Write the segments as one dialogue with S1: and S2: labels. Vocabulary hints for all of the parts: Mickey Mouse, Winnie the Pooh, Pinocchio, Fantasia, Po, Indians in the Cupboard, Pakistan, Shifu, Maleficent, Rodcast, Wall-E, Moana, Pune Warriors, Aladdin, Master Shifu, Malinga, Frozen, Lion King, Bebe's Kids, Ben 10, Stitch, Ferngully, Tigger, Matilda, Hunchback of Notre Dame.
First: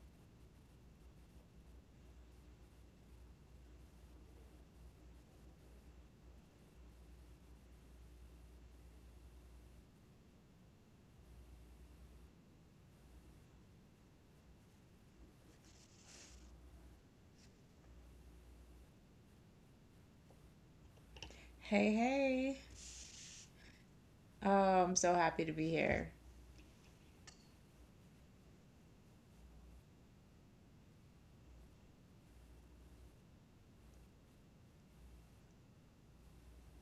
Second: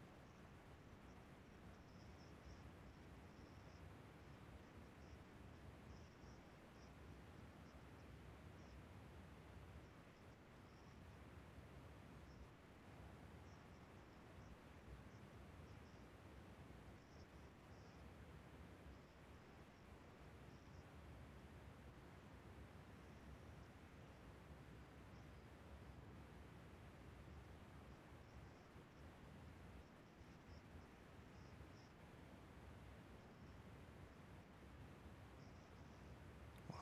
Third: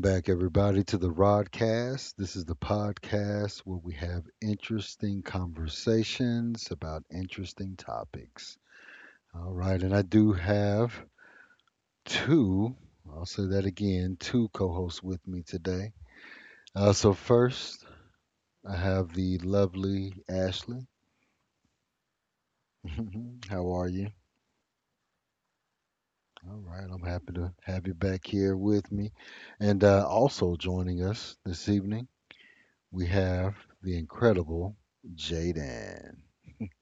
S1: back, everybody, to the Rodcast. This is the podcast where we have interesting conversations about interesting topics. All right, and I do have two, I'll say that again, two co hosts with me today. So, first, I have the lovely Ashley.
S2: Hey, hey.
S1: How are you?
S2: Oh, I'm so happy to be here.
S1: All right, I'm happy to have you back here with me. And also joining us this evening we have the incredible Jaden.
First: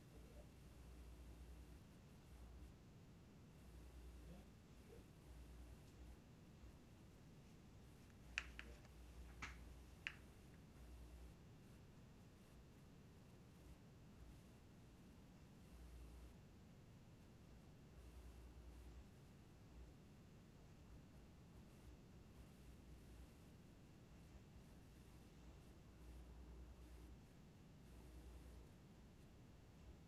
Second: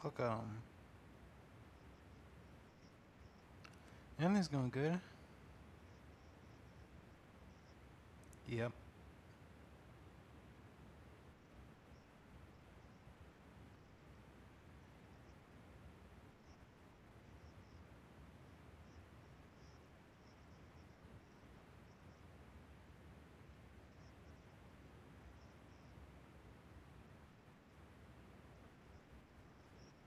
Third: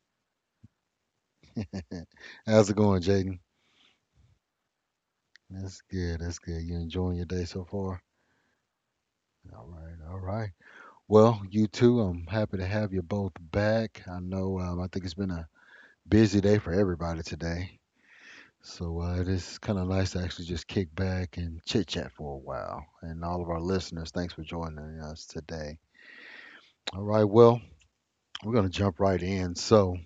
S3: Look at him.
S1: How's it going, Jaden?
S3: And he's going good.
S1: That's good. That's good. You enjoying your day so far?
S3: Yep.
S1: All right. All right. Well, you too. I'm happy to have you both back. I know. I think it's been a busy day for everybody today. So it is kind of nice to actually just kick back and chit chat for a while. And all of our listeners, thanks for joining us today. All right. Well, we're gonna jump right in. So,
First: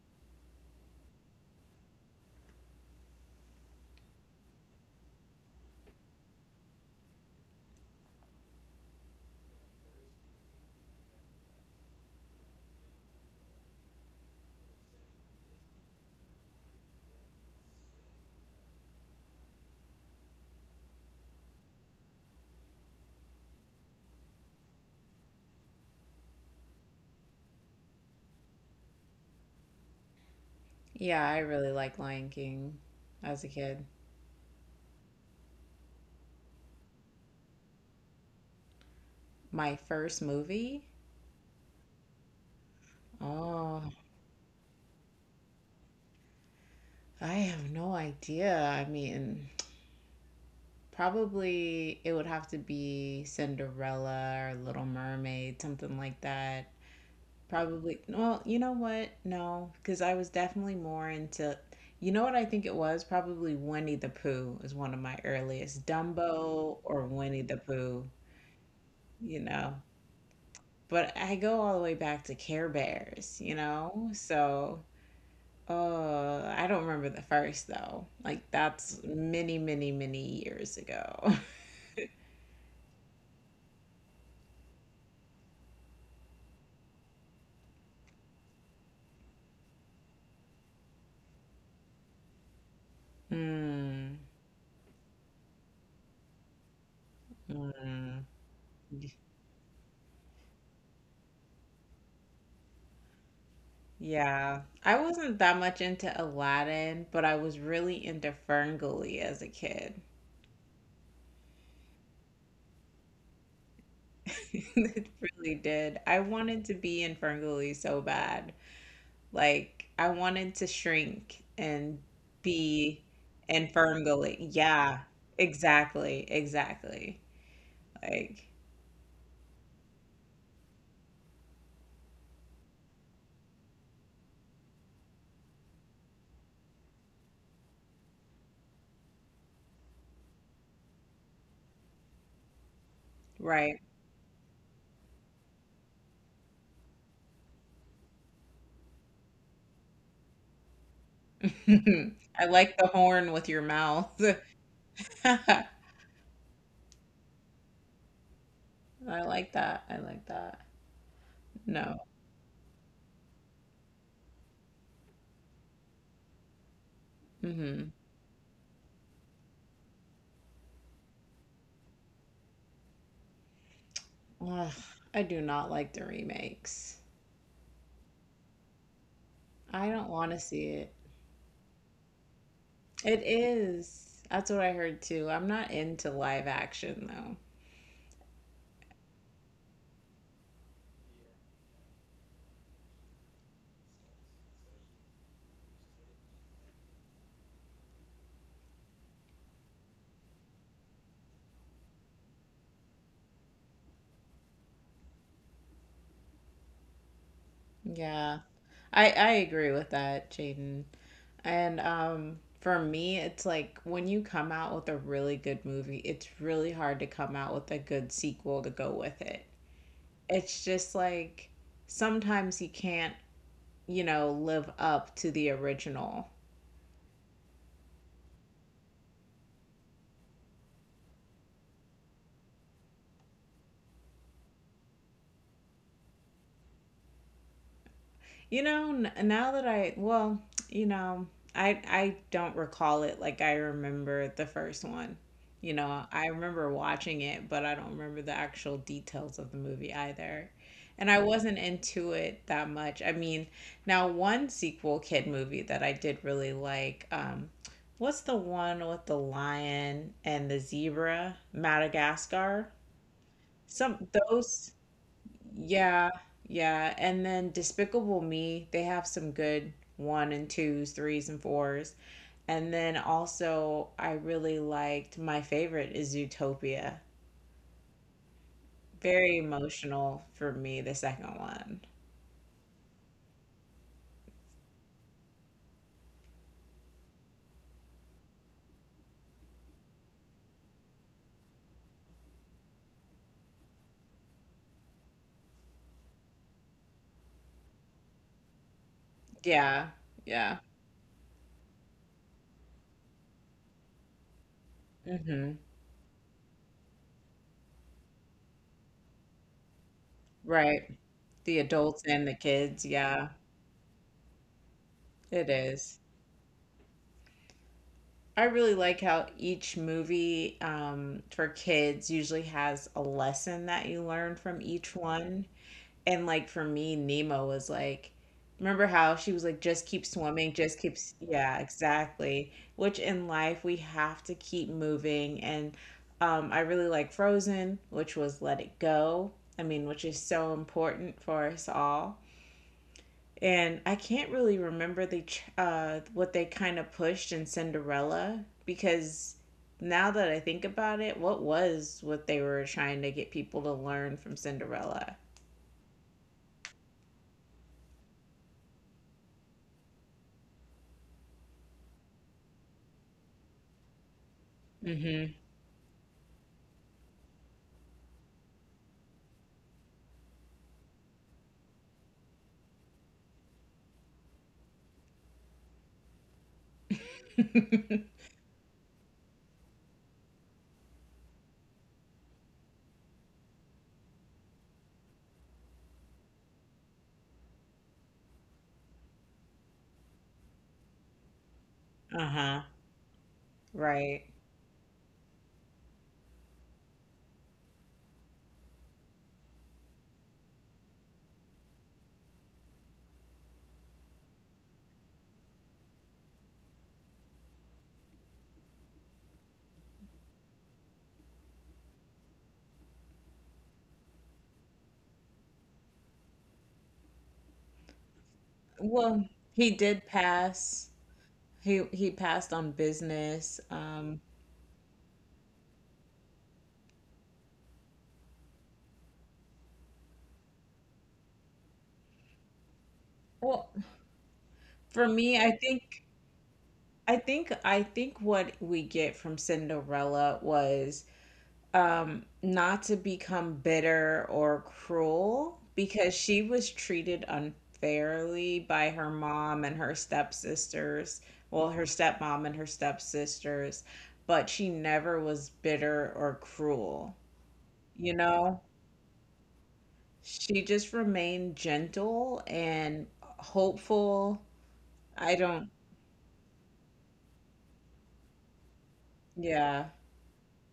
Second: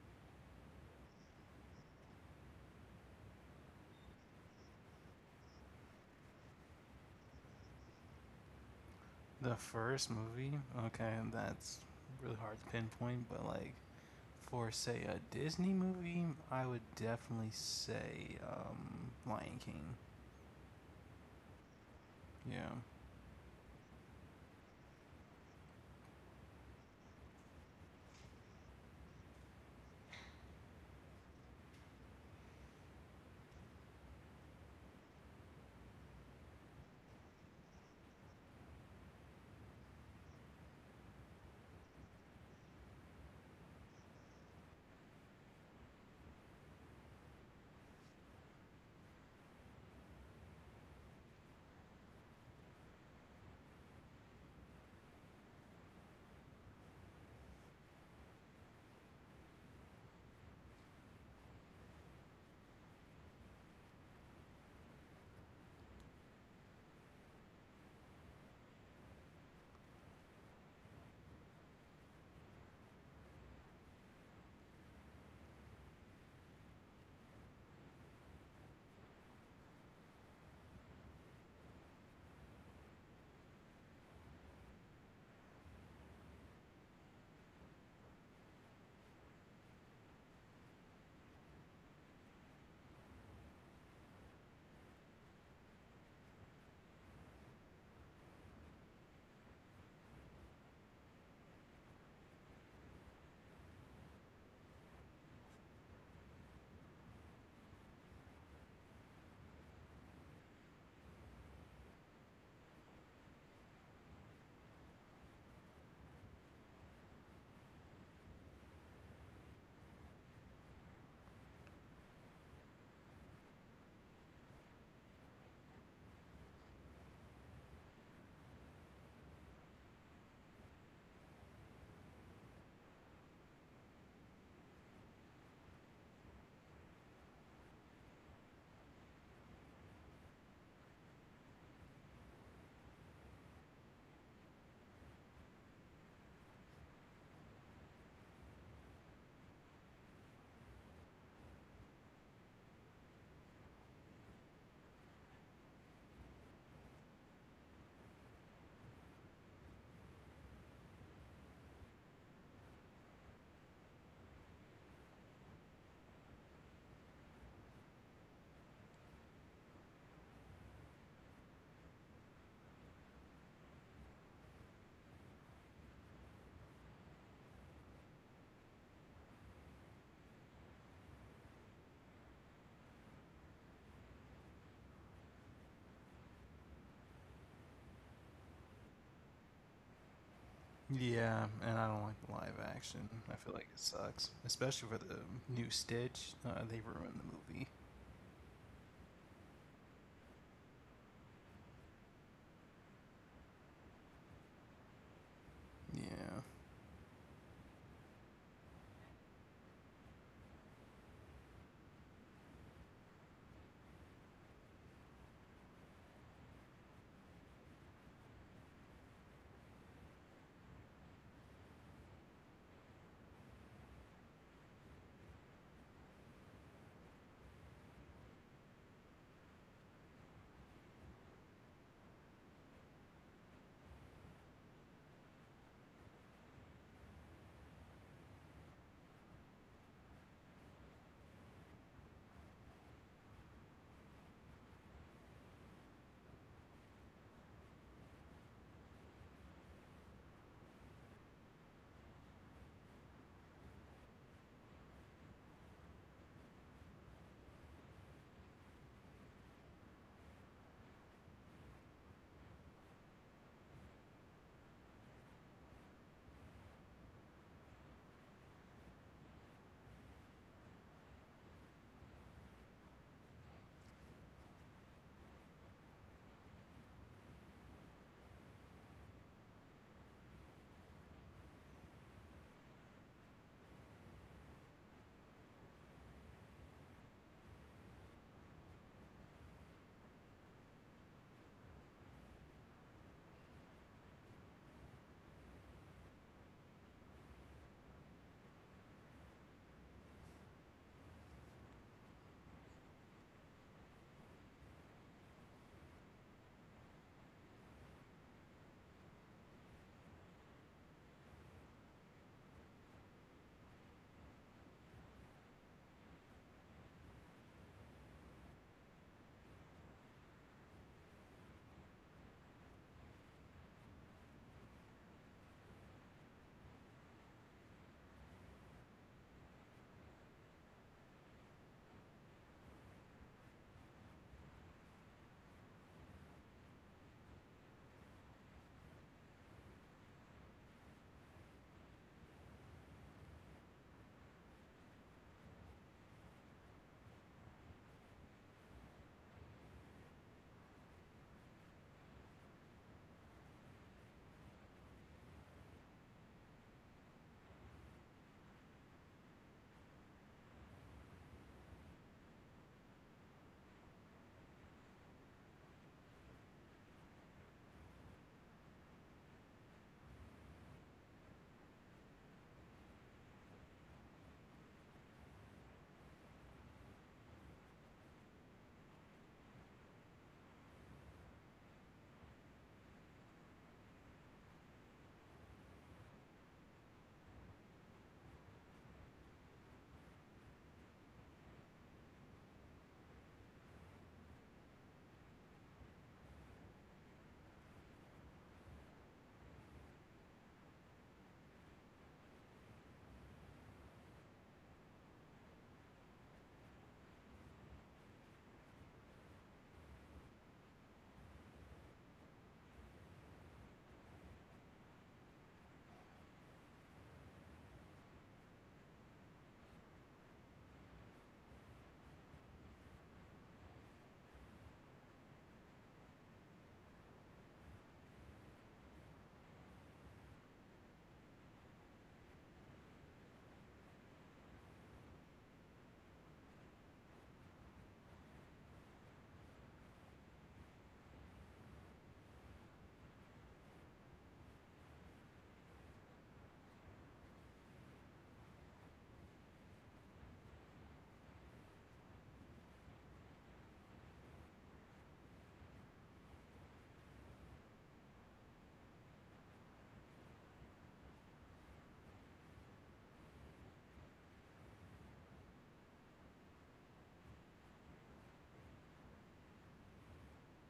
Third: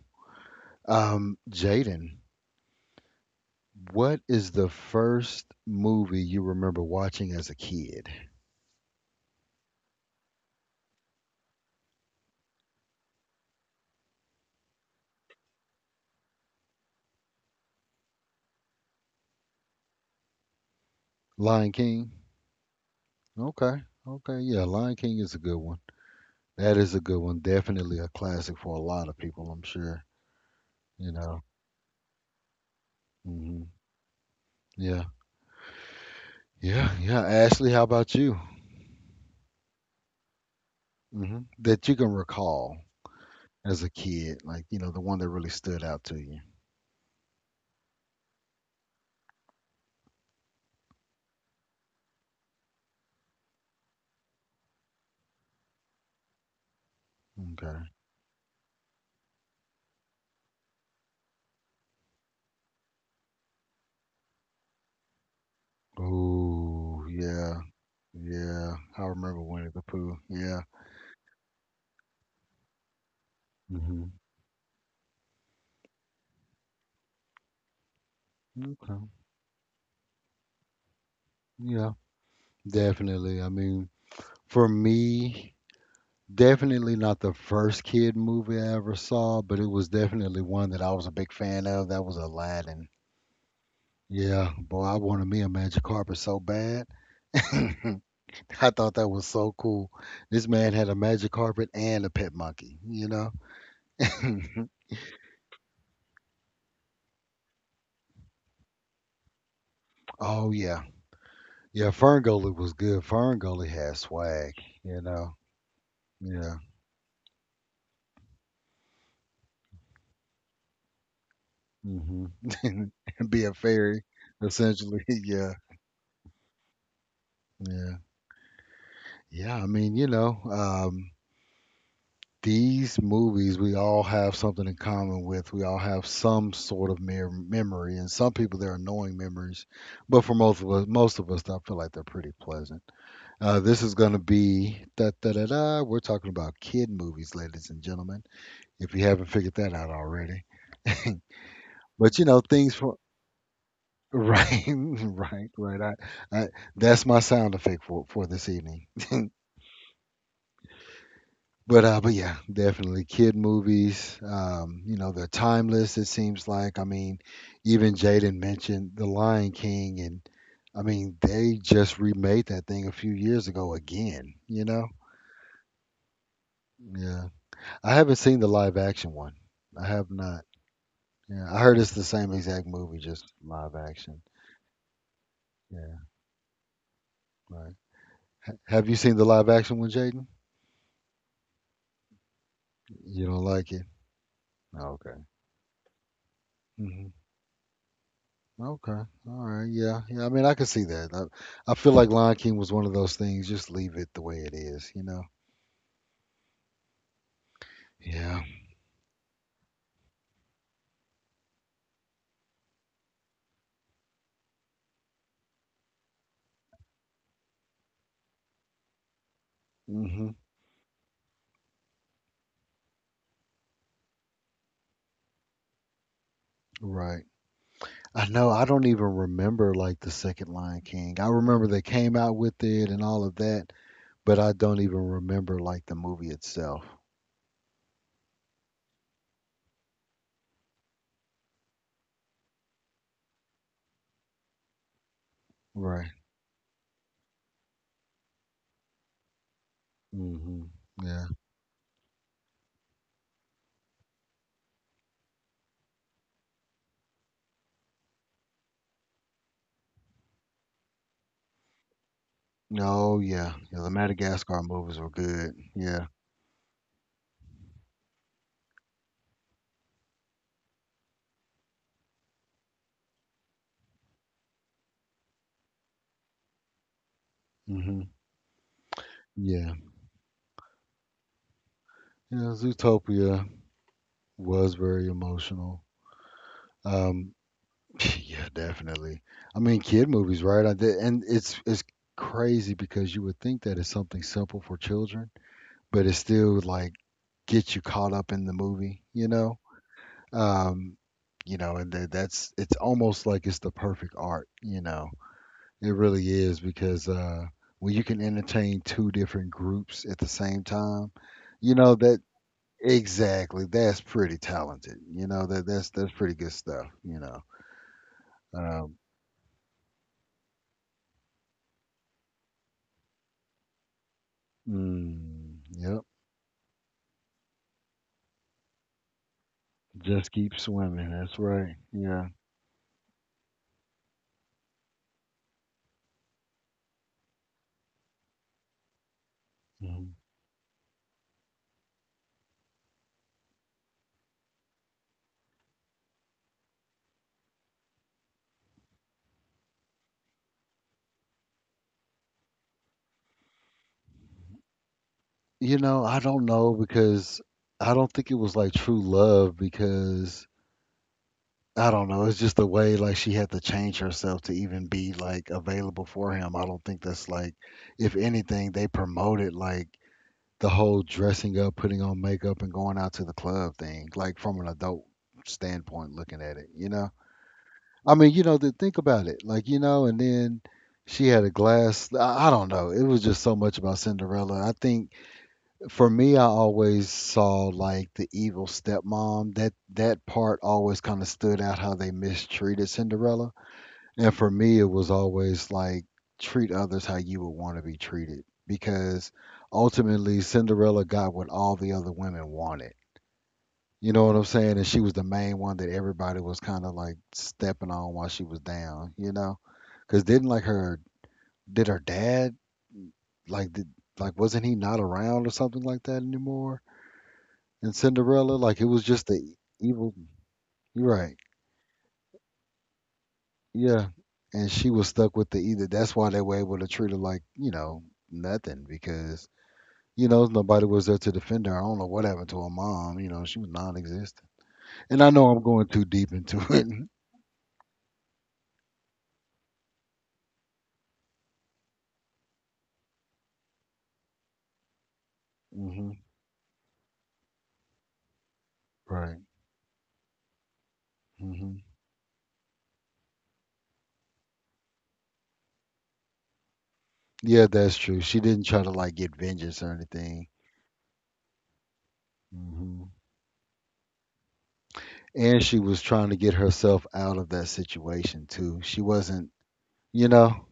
S1: Jaden. What is the first movie you remember watching as a kid?
S3: The first movie. Okay, that's really hard to pinpoint, but like for say a Disney movie, I would definitely say Lion King.
S1: Lion King?
S3: Yeah.
S1: Okay. Okay. Yeah, Lion King is a good one. That is a good one. Definitely a classic for a lot of people, I'm sure. You
S2: Yeah, I
S1: know.
S2: really like Lion King as a
S1: Hmm.
S2: kid.
S1: Yeah. Yeah. Yeah. Ashley, how about you?
S2: My first movie?
S1: Hmm. That you can recall
S2: Oh,
S1: as a kid, like, the one that really stood out to you.
S2: I have no idea. I mean, probably it would have to be Cinderella or Little Mermaid, something like that.
S1: Okay.
S2: Probably, well, you know what? No, because I was definitely more into, you know what I think it was? Probably Winnie the Pooh is one of my earliest. Dumbo
S1: Oh,
S2: or Winnie the
S1: yeah.
S2: Pooh,
S1: Yeah. I
S2: you
S1: remember Winnie
S2: know?
S1: the Pooh. Yeah.
S2: But I go all the way back to Care Bears, you know?
S1: Hmm.
S2: So, oh, I don't remember the first though. Like
S1: Okay.
S2: that's many, many, many years ago.
S1: Yeah. Definitely. I mean, for me, definitely not the first kid movie I ever saw, but it was definitely one that I was a big fan of. That was Aladdin.
S2: Hmm.
S1: Yeah, boy, I wanted me a magic carpet so bad.
S2: Hmm.
S1: I thought that was so cool. This man had a magic carpet and a pet monkey, you know?
S2: Yeah. I wasn't that much into Aladdin, but I was really into Ferngully as a kid.
S1: Oh, yeah. Yeah, Ferngully was good. Ferngully had swag, you
S2: It
S1: know?
S2: really did. I
S1: Yeah.
S2: wanted to be in Ferngully so bad. Like, I wanted to shrink and
S1: Hmm.
S2: be
S1: Be a
S2: and firm
S1: fairy,
S2: going. Yeah,
S1: essentially. Yeah.
S2: exactly, exactly.
S1: Yeah.
S2: Like,
S1: Yeah, I mean, these movies, we all have something in common with. We all have some sort of mere memory, and some people they're annoying memories, but for most of us, I feel like they're pretty pleasant.
S2: right.
S1: This is going to be da da da da. We're talking about kid movies, ladies and gentlemen. If you haven't figured that out already, but you know
S2: I
S1: things
S2: like the
S1: for
S2: horn with your mouth.
S1: right, right,
S2: I
S1: right. I that's my sound effect for this evening.
S2: like that. I like that.
S1: But
S2: No.
S1: yeah, definitely kid movies. They're timeless. It seems like. I mean,
S2: Hmm.
S1: even Jaden mentioned The Lion King, and I mean, they just remade that thing a few years ago again. You
S2: Ugh,
S1: know.
S2: I do not like the remakes.
S1: Yeah, I haven't seen the live action one. I
S2: I don't
S1: have
S2: want to
S1: not.
S2: see it.
S1: Yeah, I heard it's the same exact movie,
S2: It
S1: just live action.
S2: is. That's what I heard too. I'm not
S1: Yeah,
S2: into live action though.
S1: right. Have you seen the live action one, Jaden?
S3: Yeah, and I don't like the live action.
S1: You
S3: I
S1: don't
S3: feel like
S1: like
S3: it
S1: it?
S3: sucks, especially
S1: Oh,
S3: for the
S1: okay.
S3: new Stitch. They
S1: Mm-hmm.
S3: ruined the movie.
S1: Okay. All right. Yeah. Yeah. I mean, I can see that. I feel like Lion King was one of those things. Just leave it the way it is, you know?
S3: Yeah.
S2: Yeah.
S1: Yeah.
S2: I agree with that, Jaden. And for me, it's like when you come out with a really good movie, it's really hard to come out with a good sequel to go with it.
S1: Hmm.
S2: It's just like sometimes you can't live up to the original.
S1: Right. I know. I don't even remember like the second Lion King. I remember they came out with it and all of that, but I don't even remember like the movie itself.
S2: Now that I, well, you know, I don't recall it like I remember the first one. You know,
S1: Right.
S2: I remember watching it, but I don't remember the actual details of the movie either.
S1: Hmm.
S2: And I
S1: Yeah.
S2: wasn't into it that much. I mean, now one sequel kid movie that I did really like, what's the one with the lion and the zebra? Madagascar.
S1: No. Yeah. Yeah. The
S2: Some
S1: Madagascar
S2: those,
S1: movies were good. Yeah.
S2: yeah, yeah. And then Despicable Me, they have some good one and twos, threes and fours. And then also, I really liked, my favorite is Zootopia.
S1: Hmm.
S2: Very
S1: Yeah.
S2: emotional for me, the second one.
S1: Yeah. Zootopia was very emotional. Um, Yeah, definitely. I mean, kid movies, right? I did, and it's crazy because you would think that it's something simple for children, but it still like gets you caught up in the movie, you know?
S2: Yeah, yeah.
S1: Um, and that, that's it's almost like it's the perfect art, you know.
S2: Mm-hmm.
S1: It really is because when you can entertain two different groups at the same
S2: Right.
S1: time,
S2: The
S1: you know
S2: adults
S1: that
S2: and the kids. Yeah,
S1: exactly. That's pretty talented. You know
S2: it
S1: that that's
S2: is.
S1: that's pretty good stuff, you know.
S2: I really
S1: Um,
S2: like how each movie for kids usually has a lesson that you learn from each one.
S1: Mm, yep.
S2: And like for me, Nemo was like, remember how she was like, just keep
S1: Just
S2: swimming,
S1: keep
S2: just
S1: swimming.
S2: keeps,
S1: That's
S2: yeah,
S1: right. Yeah.
S2: exactly. Which in life we have to keep moving. And I really like Frozen, which was Let It Go. I mean, which
S1: Mhm.
S2: is so important for us all. And I can't really remember the what they kind of pushed in Cinderella, because now that I think about it, what was what they were trying to get people to learn from Cinderella?
S1: You know, I don't know because I don't think it was like true love because I don't know. It's just the way like she had to change herself to even be
S2: Hmm.
S1: like available for him. I don't think that's like, if anything, they promoted like the whole dressing up, putting on makeup, and going out to the club thing, like from an adult standpoint looking at it, you know? I mean, to think about it, like you know, and then she had a glass. I don't know. It was just so much about Cinderella. I think for me, I always saw like the evil stepmom. That part always kind of stood out how they
S2: Uh-huh.
S1: mistreated Cinderella,
S2: Right.
S1: and for me, it was always like treat others how you would want to be treated because ultimately Cinderella got what all the other women wanted you know what I'm saying? And she was the main one that everybody was kind of like stepping on while she was down, you know? Because didn't like her, did her dad, like, did, like, wasn't he not around or something like that anymore? And Cinderella, like, it was just
S2: Well,
S1: the
S2: he did
S1: evil,
S2: pass.
S1: you're right.
S2: He passed on business.
S1: Yeah.
S2: Um,
S1: And she was stuck with the either. That's why they were able to treat her like, you know, nothing because, you know, nobody was there to defend her. I don't know what happened to her mom, you know, she was
S2: well,
S1: non existent.
S2: for
S1: And I
S2: me,
S1: know
S2: I
S1: I'm going too
S2: think
S1: deep into it.
S2: what we get from Cinderella was not to become bitter or cruel
S1: Hmm.
S2: because she was treated unfairly by her
S1: Right.
S2: mom and her stepsisters. Well,
S1: Hmm.
S2: her stepmom and her stepsisters, but she never was bitter or cruel,
S1: Yeah, that's
S2: you
S1: true. She
S2: know?
S1: didn't try to like get vengeance or anything.
S2: She just remained gentle
S1: hmm
S2: and hopeful. I
S1: And
S2: don't.
S1: she was trying to get herself out of that situation too. She wasn't,
S2: Yeah,
S1: you know.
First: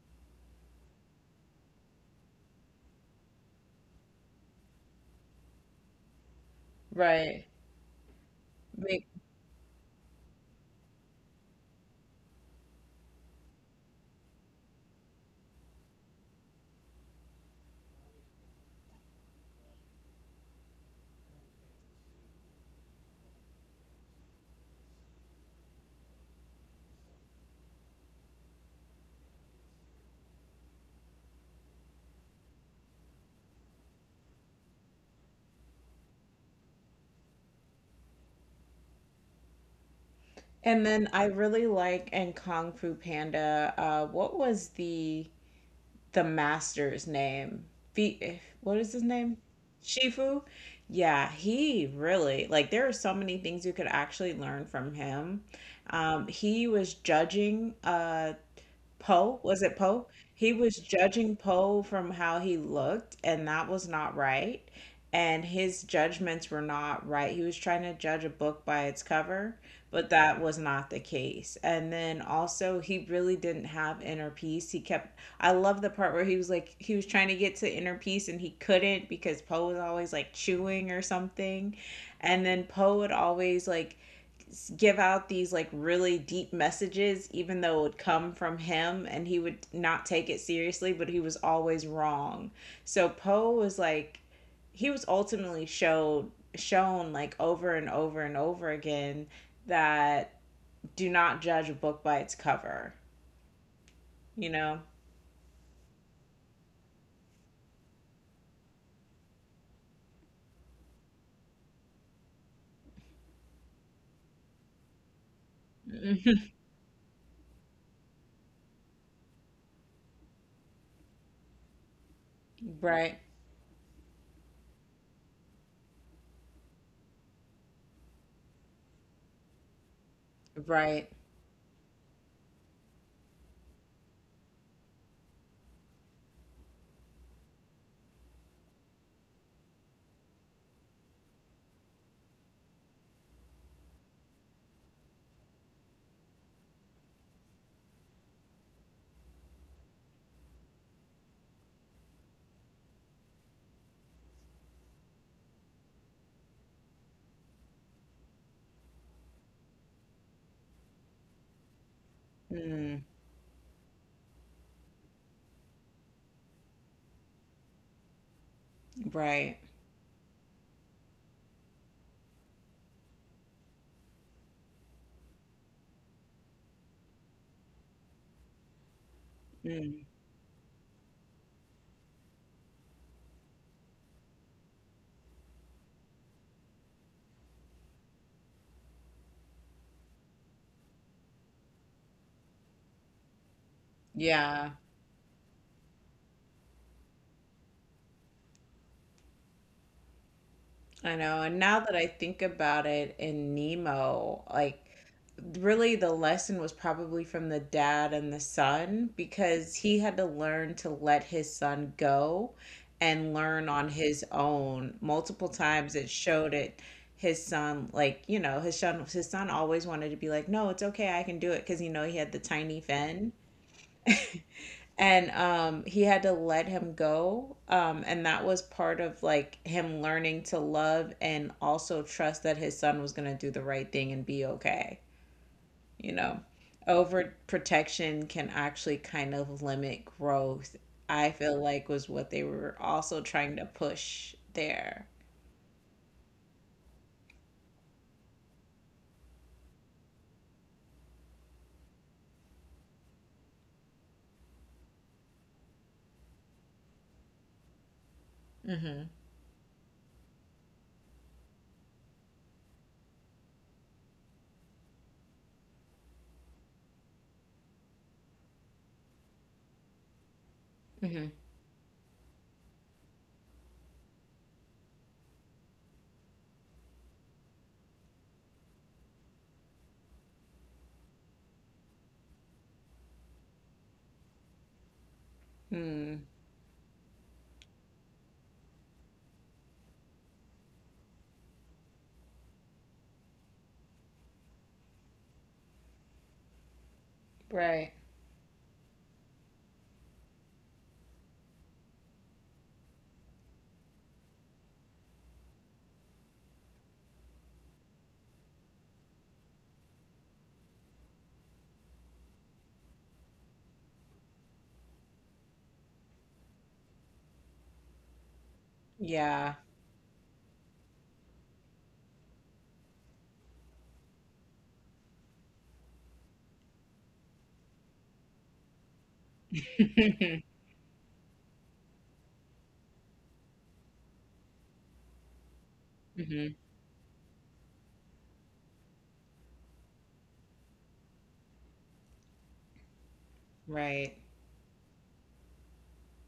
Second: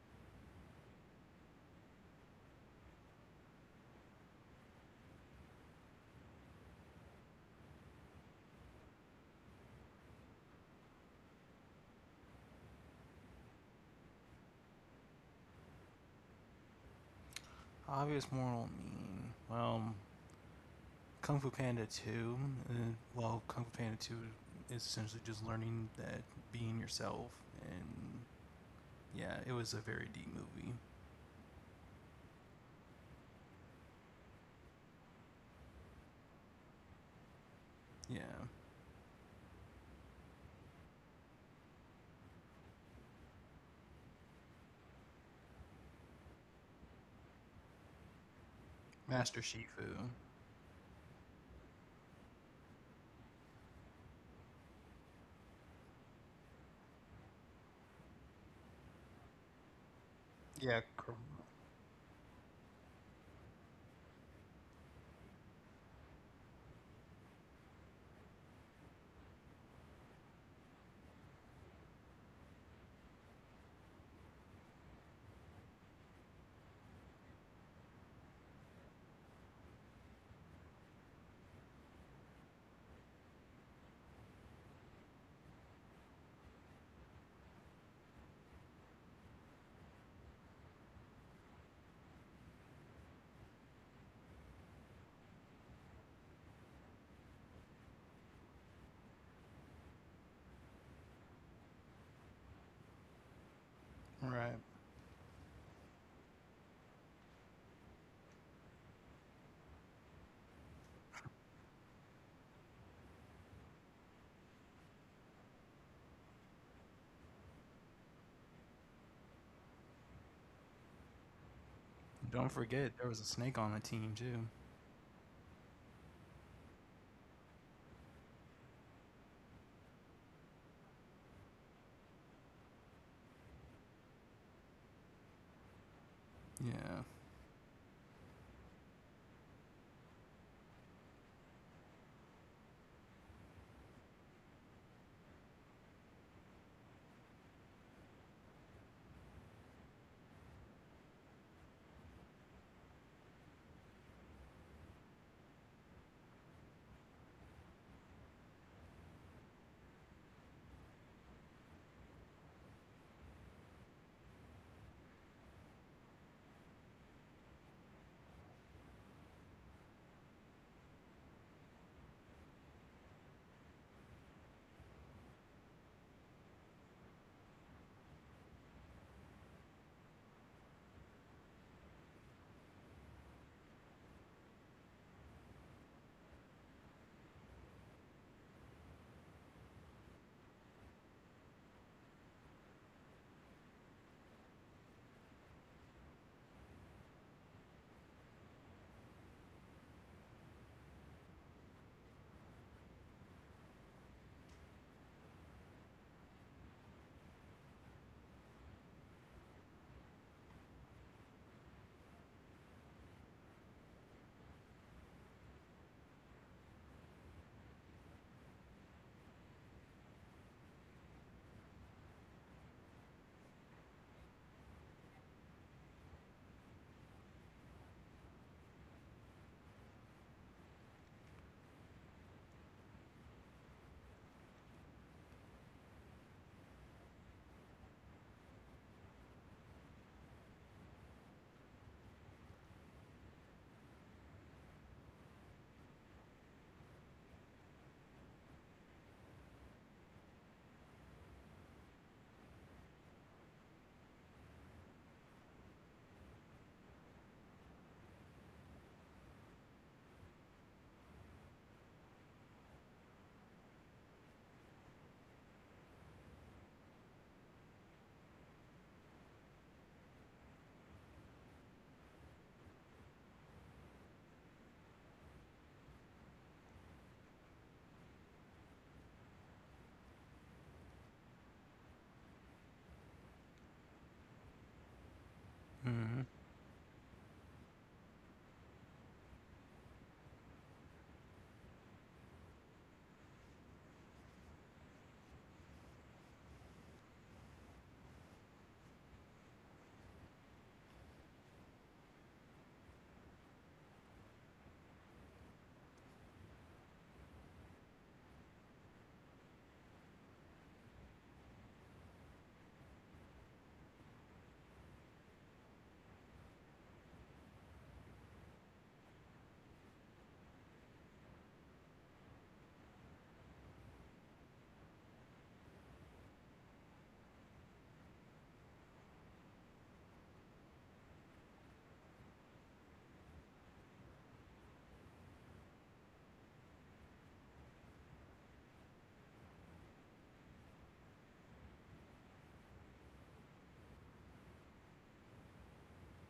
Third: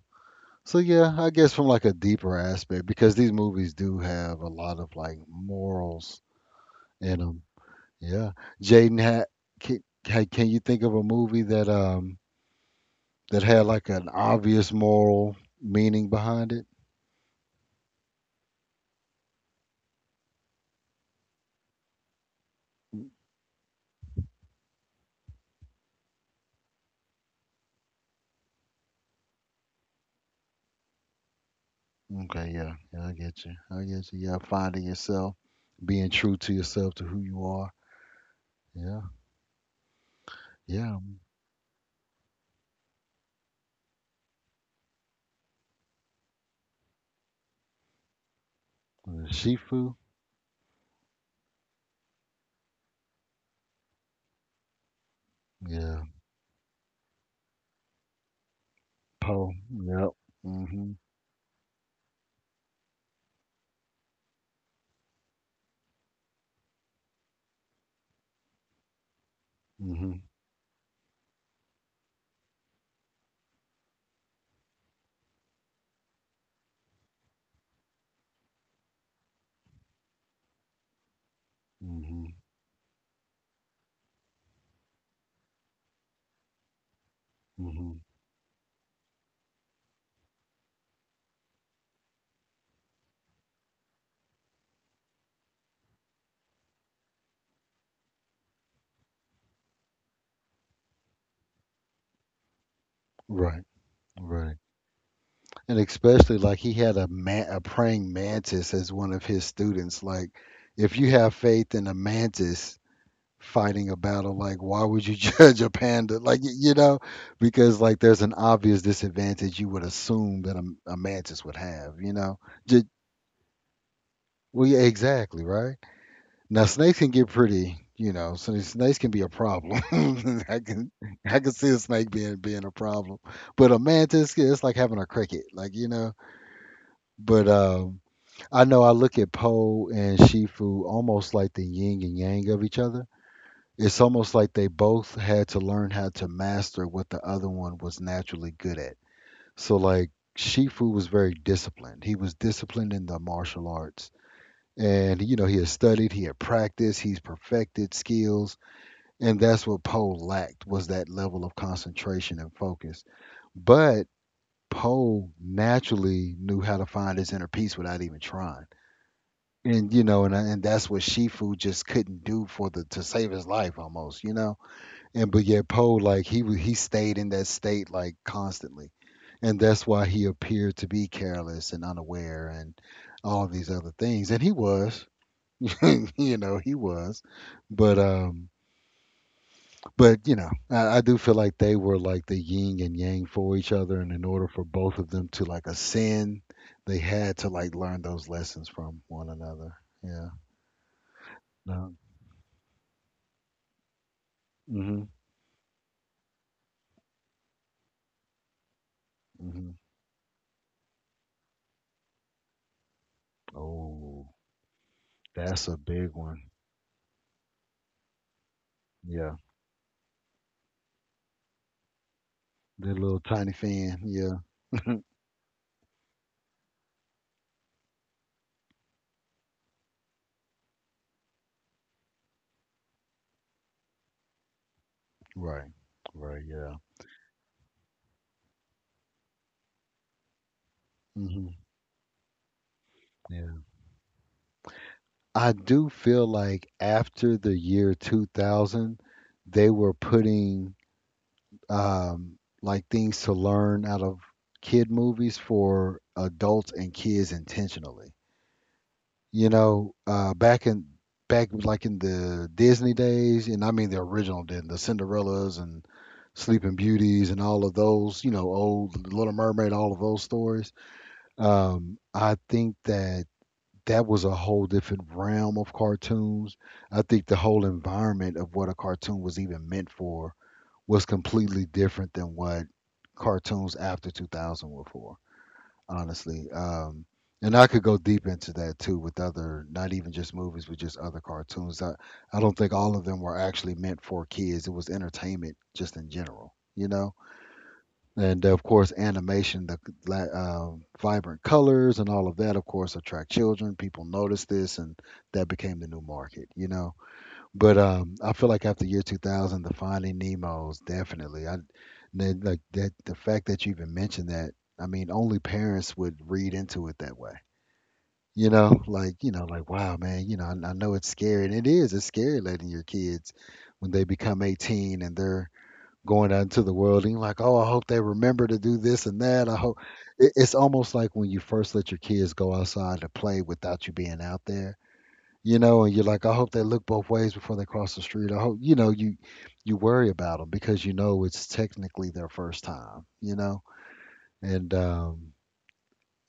S1: So yeah, I guess from like a deeper aspect because these movies do have a lot of like morals in them.
S2: right.
S1: Yeah. Jaden
S2: Make,
S1: had can you think of a movie that had like an obvious moral meaning behind it?
S3: Obvious moral meaning. Well, Kung Fu Panda 2, uh, well, Kung Fu Panda 2, is essentially just learning that being yourself. And yeah, it was a very deep movie.
S1: Okay, yeah. Yeah, I get you. I get you. Yeah, finding yourself, being true to yourself to who you are.
S3: Yeah.
S1: Yeah,
S2: and
S1: yeah.
S2: then I really like in Kung Fu Panda, what was the master's name? What is his
S1: The
S2: name?
S3: Master
S1: Shifu.
S3: Shifu.
S2: Shifu? Yeah, he really, like, there are so many things you could actually learn from him.
S1: Yeah.
S2: He was judging Poe,
S1: Po.
S2: was it Poe?
S1: Yep.
S2: He was
S1: Mhm.
S3: Yeah.
S1: Mm.
S2: judging Poe from how he looked, and that was not right. And his judgments were not right. He was trying to judge a book by its cover, but
S1: Mhm.
S2: that was not the case. And then also, he really didn't have inner peace. He kept, I love the part where he was like, he was trying to get to inner peace and he couldn't because Poe was always like chewing or something.
S1: Mm. Mhm.
S2: And then Poe would always like give out these like really deep messages, even
S1: Mm.
S2: though it would
S1: Mhm.
S2: come from him and he would not take it seriously, but he was always wrong. So Poe was like, he was ultimately showed shown like over and over and over again that do not judge a book by its cover,
S1: Right.
S2: you
S3: Right.
S1: Right.
S2: know?
S1: And especially like he had a praying mantis as one of his students. Like, if you have faith in a mantis fighting a battle, like why would you judge a panda? Like you know, because like there's an obvious disadvantage you would assume that a mantis would have. You know.
S3: Don't
S1: Ju-
S3: forget, there was
S2: Right,
S3: a snake on the team, too.
S1: well, yeah, exactly. Right. Now snakes can get pretty, you know, so these snakes can be a problem. I can
S2: right,
S1: see a snake being a problem. But a mantis, yeah, it's like having a cricket, like you know.
S3: Yeah.
S1: But I know I look at Po and Shifu almost like the yin and yang of each other. It's almost like they both had to learn how to master what the other one was naturally good at. So like Shifu was very disciplined. He was disciplined in the martial arts. And you know, he had studied, he had practiced, he's perfected skills and that's what Poe lacked was that level of concentration and focus.
S2: mm,
S1: But Poe naturally knew how to find his inner peace without even trying.
S2: right,
S1: And you know, and that's what Shifu just couldn't do for the to save his life almost, you know. And but yet Poe like he stayed in that state like constantly. And that's
S2: mm,
S1: why he appeared to be careless and unaware and all of these other things. And he was, you know, he was. But um But, I do feel like they were like the yin and yang for each other, and in order for
S2: yeah.
S1: both of them to like ascend, they had to like learn those lessons from one another. Yeah.
S2: I know. And now
S1: No.
S2: that I think about it, in Nemo, like,
S1: Mhm.
S2: really the lesson was probably from the dad and the son,
S1: Mhm.
S2: because he had to learn to let his son go and learn on his
S1: Oh,
S2: own. Multiple
S1: that's a
S2: times it
S1: big one.
S2: showed it, his son, like, you know, his son his
S1: Yeah.
S2: son always wanted to be like, "No, it's okay. I can do it," because he had the tiny
S1: That little
S2: fin.
S1: tiny fan. Yeah.
S2: And he had to let him go, and that was part of like him learning to love and also trust that his son was going to do the right thing and be okay,
S1: Right.
S2: you know?
S1: Right. Yeah.
S2: Overprotection can actually kind of limit growth, I
S1: Mhm.
S2: feel like, was what they were also
S1: Yeah.
S2: trying to push there.
S1: I do feel like after the year 2000, they were putting like things to learn out of kid movies for adults and kids intentionally.
S2: Hmm.
S1: You know, back like in the Disney days, and I mean the original Disney, the Cinderellas and Sleeping Beauties and all of those, you know, old Little Mermaid, all of those stories.
S2: Hmm.
S1: I think that that was a whole different realm of cartoons. I think the whole environment of what a cartoon was even meant for was completely different than what cartoons after 2000 were for,
S3: Hmm.
S2: Mm.
S1: honestly. And I could go deep into that too with other, not even just movies, but just other cartoons. I don't think all of them were actually meant for kids. It was entertainment just in general, you know?
S2: Right.
S1: And of course, animation, the la- vibrant colors and all of that, of course, attract children. People notice this, and that became the new market, you know? But I feel like after year 2000, the Finding Nemo's definitely. Like that, the fact that you even mentioned that. I mean, only parents would read into it that way. Like,
S2: Yeah.
S1: like wow, man. I know it's scary, and it is. It's scary letting your kids when they become 18 and they're going out into the world, and you're like, oh, I hope they remember to do this and that.
S2: Hmm.
S1: It's almost like when you first let your kids go outside to play without you being out there, you know, and you're like, I hope they look both ways before they cross the street. I hope, you worry about them because you know it's technically their first time,
S2: Right.
S1: and um,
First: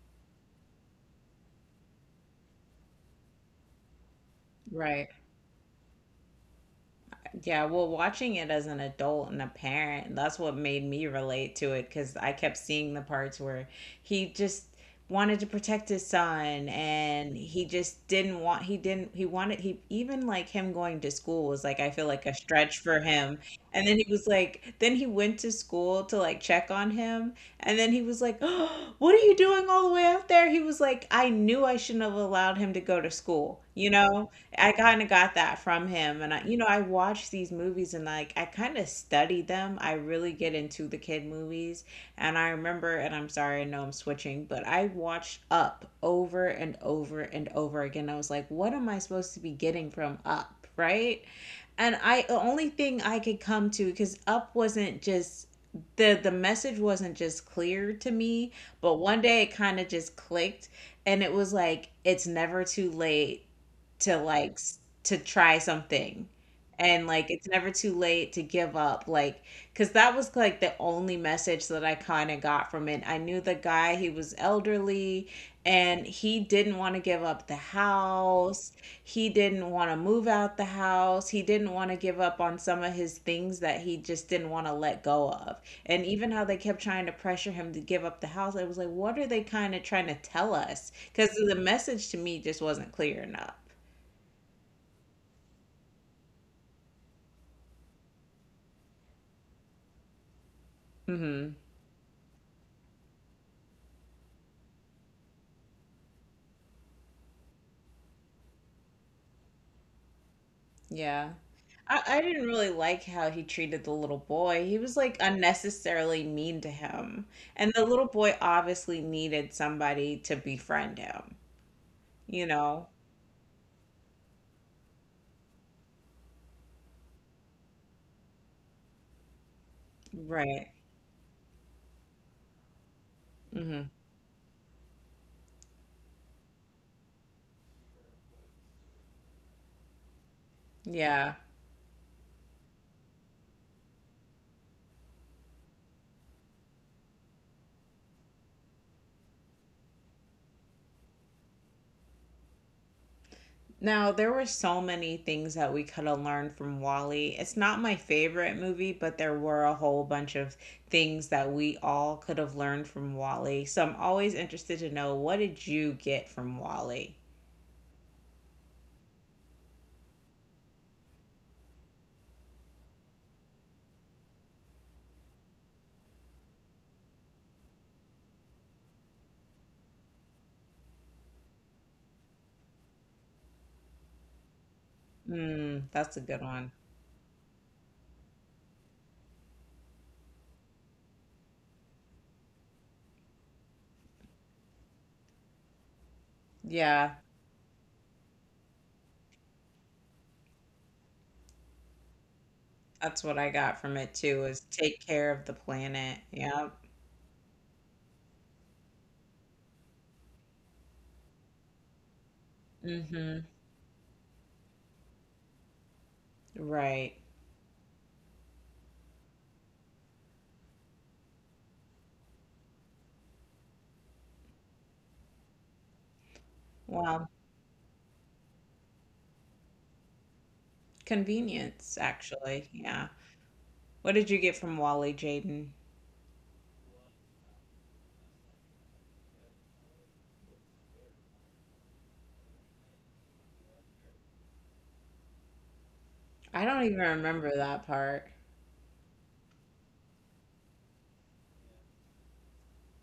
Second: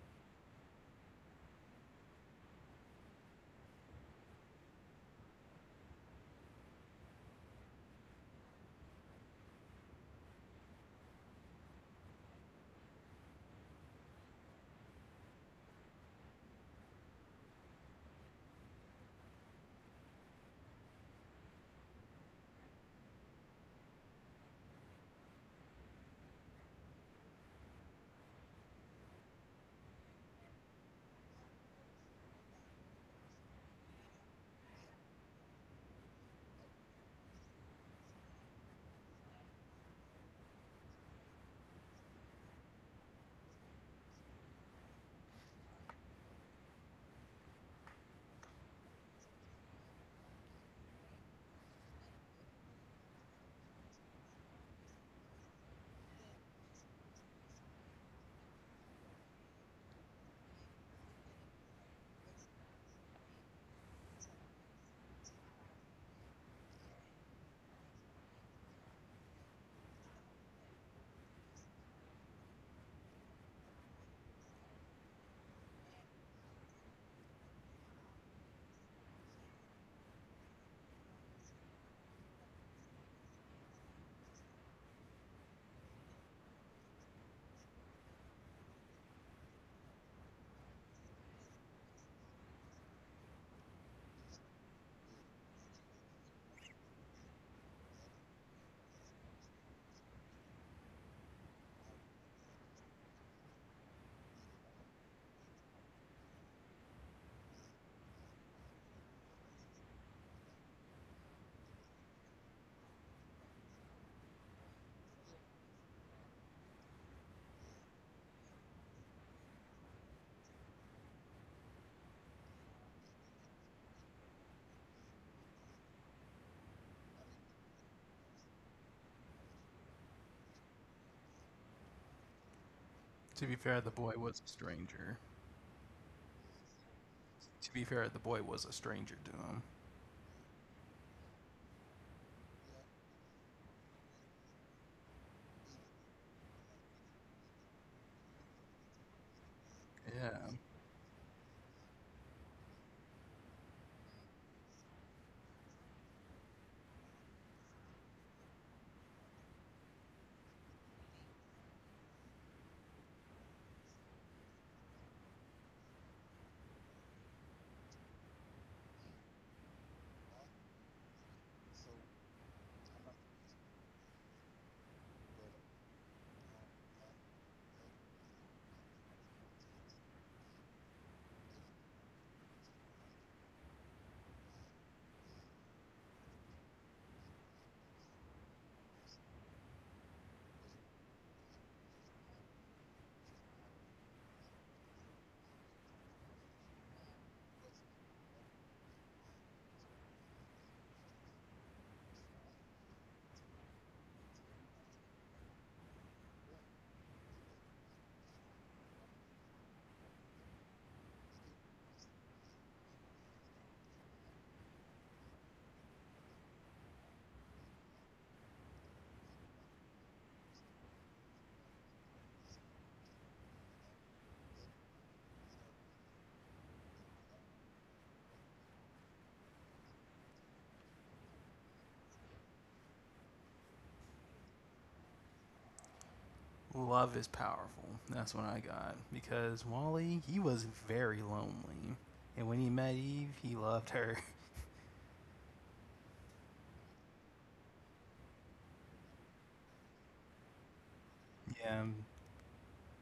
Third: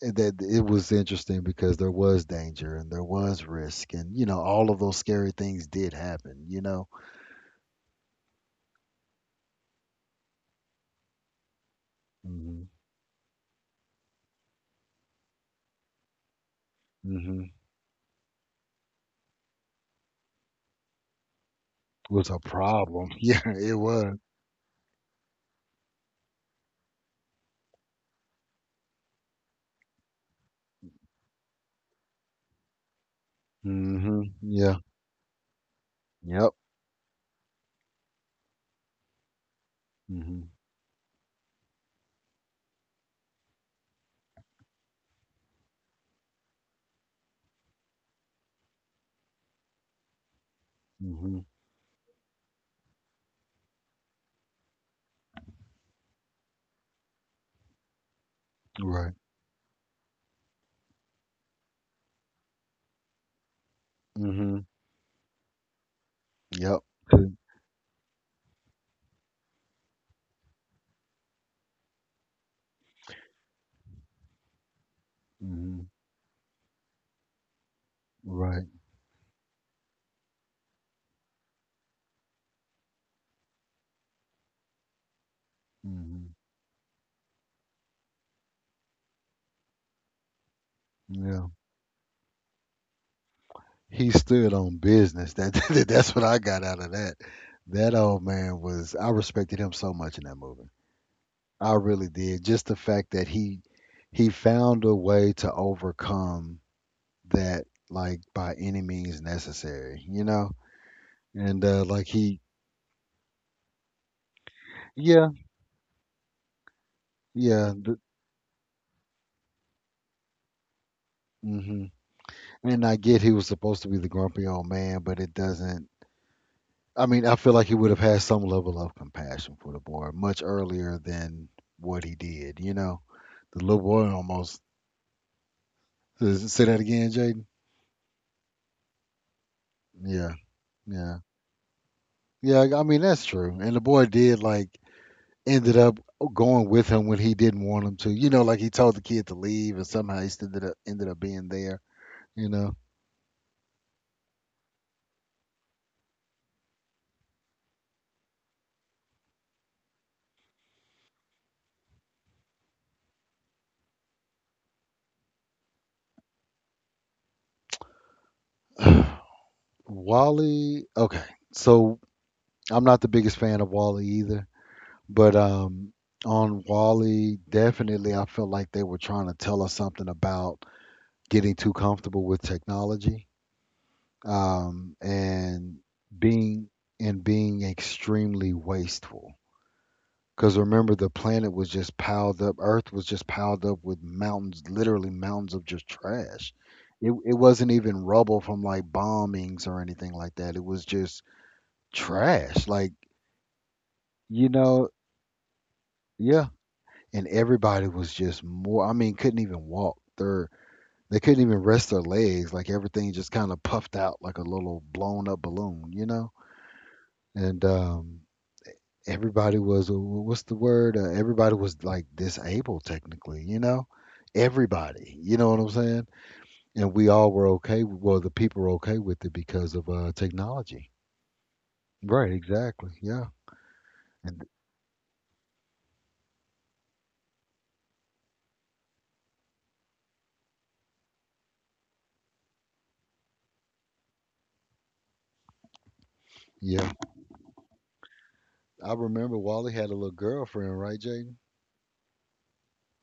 S1: and that it was interesting because there was danger and there was risk, and you know, all of those
S2: Right.
S1: scary things did happen, you know.
S2: Yeah, well, watching it as an adult and a parent, that's what made me relate to it, because I kept
S1: Hmm.
S2: seeing the parts where he just wanted to protect his son, and
S1: Hmm.
S2: he just didn't want, he didn't, he wanted, he even like him going to school was like, I feel like
S1: Was
S2: a
S1: a
S2: stretch for
S1: problem.
S2: him.
S1: Yeah, it
S2: And then he
S1: was.
S2: was like, then he went to school to like check on him. And then he was like, oh, what are you doing all the way up there? He was like, I knew I shouldn't have allowed him to go to school, you
S1: Hmm.
S2: know? I
S1: Yeah.
S2: kind of got that from him. And I,
S1: Yep.
S2: you know, I watch these movies and like I kind of study them. I really
S1: Hmm.
S2: get into the kid movies. And I remember, and I'm sorry, I know I'm switching, but I watched Up over and over and over again. I was like, what am I supposed to be getting from Up? Right.
S1: Hmm.
S2: And I, the only thing I could come to, because Up wasn't just, the message wasn't just clear to me, but
S1: Right.
S2: one day it kind of just clicked. And it was like it's never too late to like
S1: Hmm.
S2: to try something,
S1: Yep.
S2: and like it's never too late to give up, like, because that was like the only message that I kind of got from it. I knew the guy, he was elderly,
S1: Hmm.
S2: and he didn't want to give up the
S1: Right.
S2: house, he didn't want to move out the house, he didn't want to give up on some of his things that he just didn't want to let go of. And even
S1: Hmm.
S2: how they kept trying to pressure him to give up the house, I was like, what are they kind of trying to tell us? Because
S1: Yeah.
S2: the message to me just wasn't clear enough.
S1: He stood on business. That that's what I got out of that. That old man was I respected him so much in that movie.
S2: Hmm.
S1: I really did. Just the fact that he found a way to overcome that, like, by any means necessary, you know?
S2: Yeah.
S1: And
S2: I,
S1: like
S2: I
S1: he.
S2: didn't really like how he treated the little boy. He was like
S1: Yeah,
S2: unnecessarily mean to him. And
S1: yeah,
S2: the little boy obviously needed somebody to befriend him,
S1: mhm.
S2: you
S1: And
S2: know?
S1: I get he was supposed to be the grumpy old man, but it doesn't. I mean, I feel like he would have had some level of compassion for the boy much
S2: Right.
S1: earlier than what he did. You know,
S3: To be
S1: the little
S3: fair,
S2: Hmm.
S3: the
S1: boy
S3: boy was a
S1: almost.
S3: stranger.
S1: Say that again, Jaden.
S3: To be fair, the boy was a stranger to him.
S1: Yeah, yeah,
S2: Yeah.
S1: yeah. I mean, that's true. And the boy did, like, ended up going with him when he didn't want him to. You know, like he told the kid to leave, and somehow he still
S3: Yeah.
S1: ended up being there. You know.
S2: Now, there were so many things that we could have learned from Wally. It's not my favorite movie, but there were a whole bunch of things that we all could have learned from Wally. So I'm always interested to know, what did you get from Wally?
S1: Wally. Okay, so I'm not the biggest fan of Wally either. But on Wally, definitely, I felt like they were trying to tell us something about getting too comfortable with technology, and
S2: Mm, that's a good
S1: being
S2: one.
S1: being extremely wasteful. Because remember, the planet was just piled up. Earth was just piled up with mountains, literally mountains of just trash. It
S2: Yeah,
S1: it wasn't even rubble from, like, bombings or anything like that. It was just trash. Like,
S2: that's what I got from it too,
S1: you
S2: is
S1: know,
S2: take care of the planet.
S1: yeah.
S2: Yep.
S1: And everybody was just more, I mean, couldn't even walk. They couldn't even rest their legs, like, everything just
S2: Hmm.
S1: kind of puffed out like a little blown up balloon, you know.
S2: Right.
S1: And everybody was, what's the word, everybody was like disabled, technically, you know. Everybody, you know what I'm saying. And we
S2: Well,
S1: all were okay. Well, the people were okay with it because of technology.
S2: convenience,
S1: Right,
S2: actually.
S1: exactly,
S2: Yeah.
S1: yeah.
S2: What did you
S1: And
S2: get from Wally, Jaden?
S3: Love is powerful. That's what I got. Because Wally, he was very lonely. And when he met Eve, he loved her.
S2: I don't
S1: yeah,
S2: even remember that part.
S1: I remember Wally had a little girlfriend, right, Jay?
S3: Yeah.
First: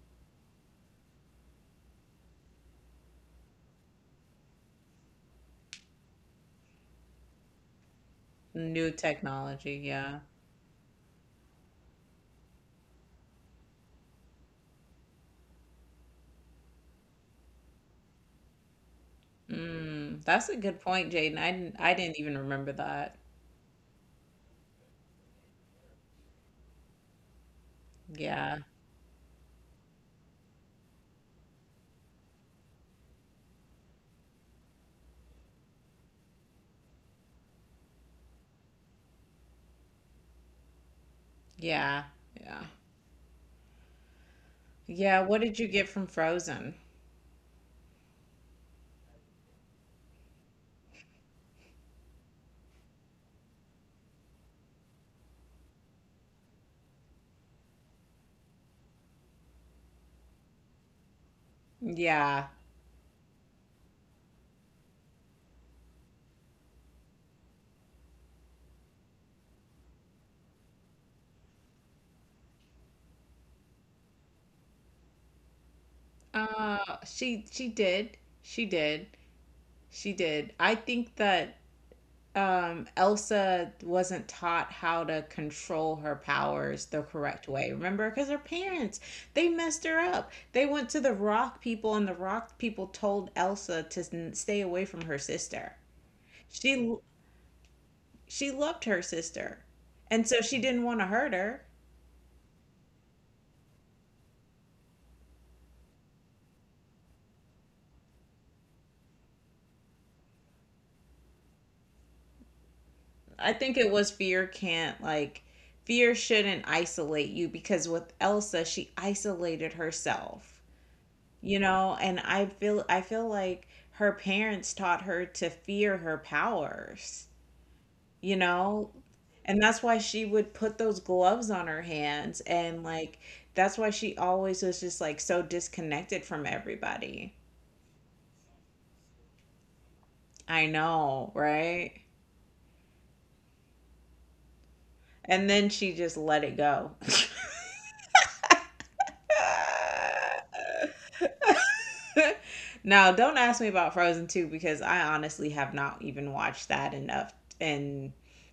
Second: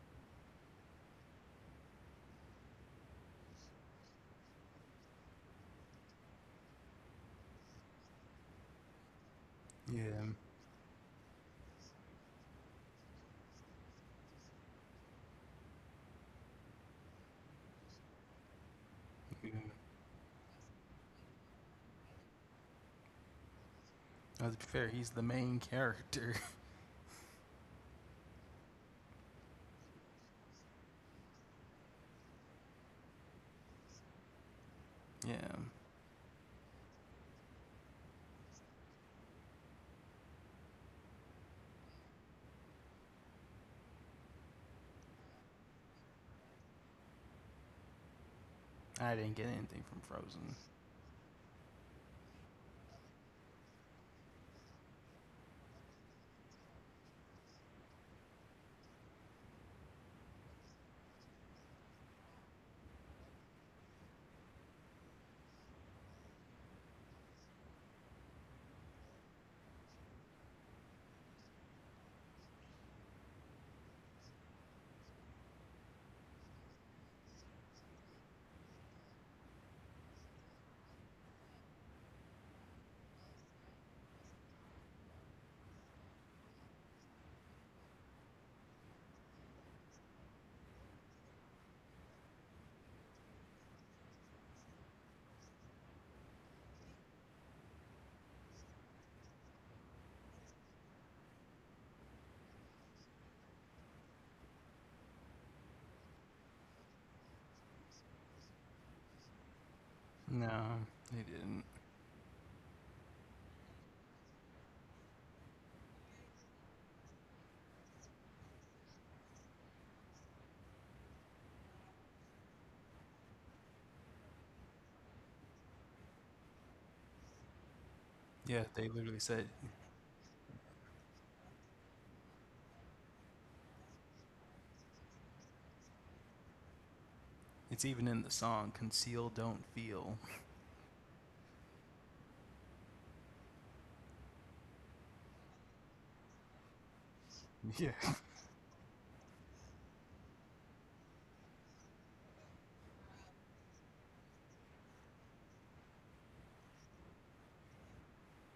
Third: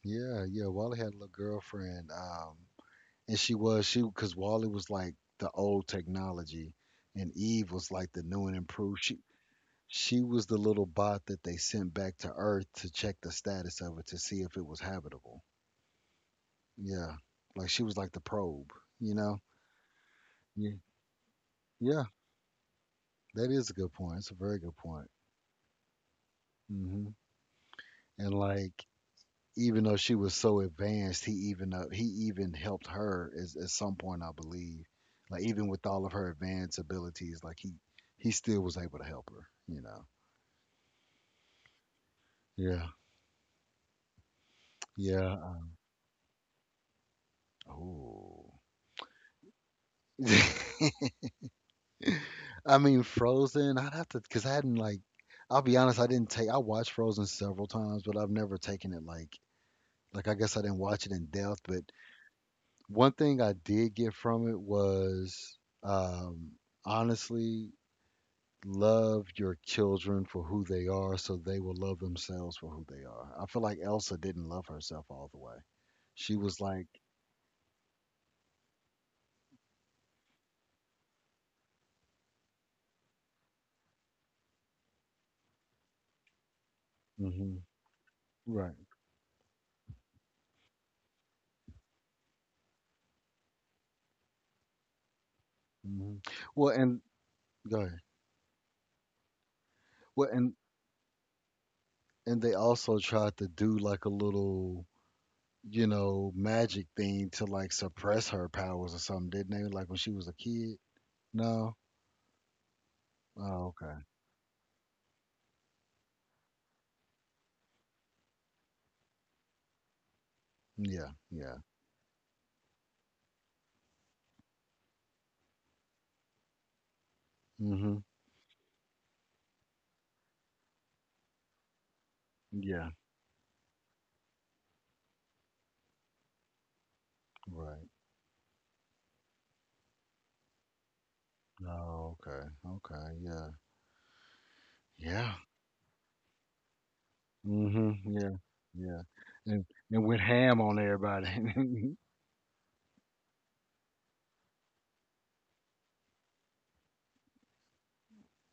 S1: Yeah, yeah. Wally had a little girlfriend, and she was she because Wally was like the old technology, and Eve was like the new and
S2: New
S1: improved. She
S2: technology, yeah.
S1: she
S3: Yeah.
S1: was the little bot that they sent back to Earth to check the status of it to see if it was habitable. Yeah, like she was like the probe, you know.
S3: Mm.
S2: Mm, that's a
S1: Yeah,
S2: good point, Jaden. I didn't, I
S1: yeah.
S2: didn't even remember that.
S1: That is a good point. It's a
S3: To be
S1: very good
S3: fair, he's
S1: point.
S3: the main character.
S1: Hmm. And,
S2: Yeah.
S1: like, even though she was so advanced, he even helped her, as, at some point, I believe. Like,
S3: yeah.
S1: even with all of her advanced abilities, like, he still was able to help her. You know.
S2: Yeah. Yeah.
S1: Yeah.
S2: Yeah,
S1: Yeah.
S2: what did you get from Frozen?
S1: Oh.
S3: I didn't get anything from Frozen.
S1: I mean, Frozen. I'd have to, because I hadn't like. I'll be honest. I didn't take. I watched Frozen several times, but I've never taken it like. I guess I didn't watch it in depth. But
S2: Yeah.
S1: one thing I did get from it was, um, honestly, love your children for who they are so they will love themselves for who they are. I feel like Elsa didn't love herself all the way. She was like,
S2: She did. She did. She did. I think that Elsa wasn't taught how to control her powers the correct
S1: hmm.
S2: way. Remember, because her
S1: Right.
S2: parents, they messed her up. They went to the Rock people, and the Rock people told Elsa to stay away from her sister.
S1: Hmm. Well,
S2: She
S1: and go ahead.
S2: she loved her sister,
S1: Well,
S2: and so
S1: and
S2: she didn't want to hurt her.
S1: and they also tried to do like a little, you know, magic thing to, like, suppress her powers or something, didn't they? Like when she was a kid.
S3: No, they didn't.
S1: No.
S2: I
S1: Oh,
S2: think it
S1: okay.
S2: was fear can't like fear shouldn't isolate you, because with Elsa she isolated herself.
S1: Yeah. Yeah.
S2: And I feel like her parents taught her to fear her powers,
S1: Hmm.
S2: you
S3: Yeah, they
S2: know?
S3: literally said
S2: And that's why she would put those gloves on her hands, and
S1: Yeah.
S2: like that's why she always was just like so disconnected from everybody.
S3: it's
S1: Right.
S3: even in the song Conceal Don't Feel.
S2: I know, right?
S1: Oh, okay. Okay. Yeah. Yeah.
S2: And then she just let it go.
S1: Mhm.
S3: Yeah.
S1: Yeah. Yeah. And with ham on everybody.
S2: Now, don't ask me about Frozen 2 because I honestly have not even watched that enough. And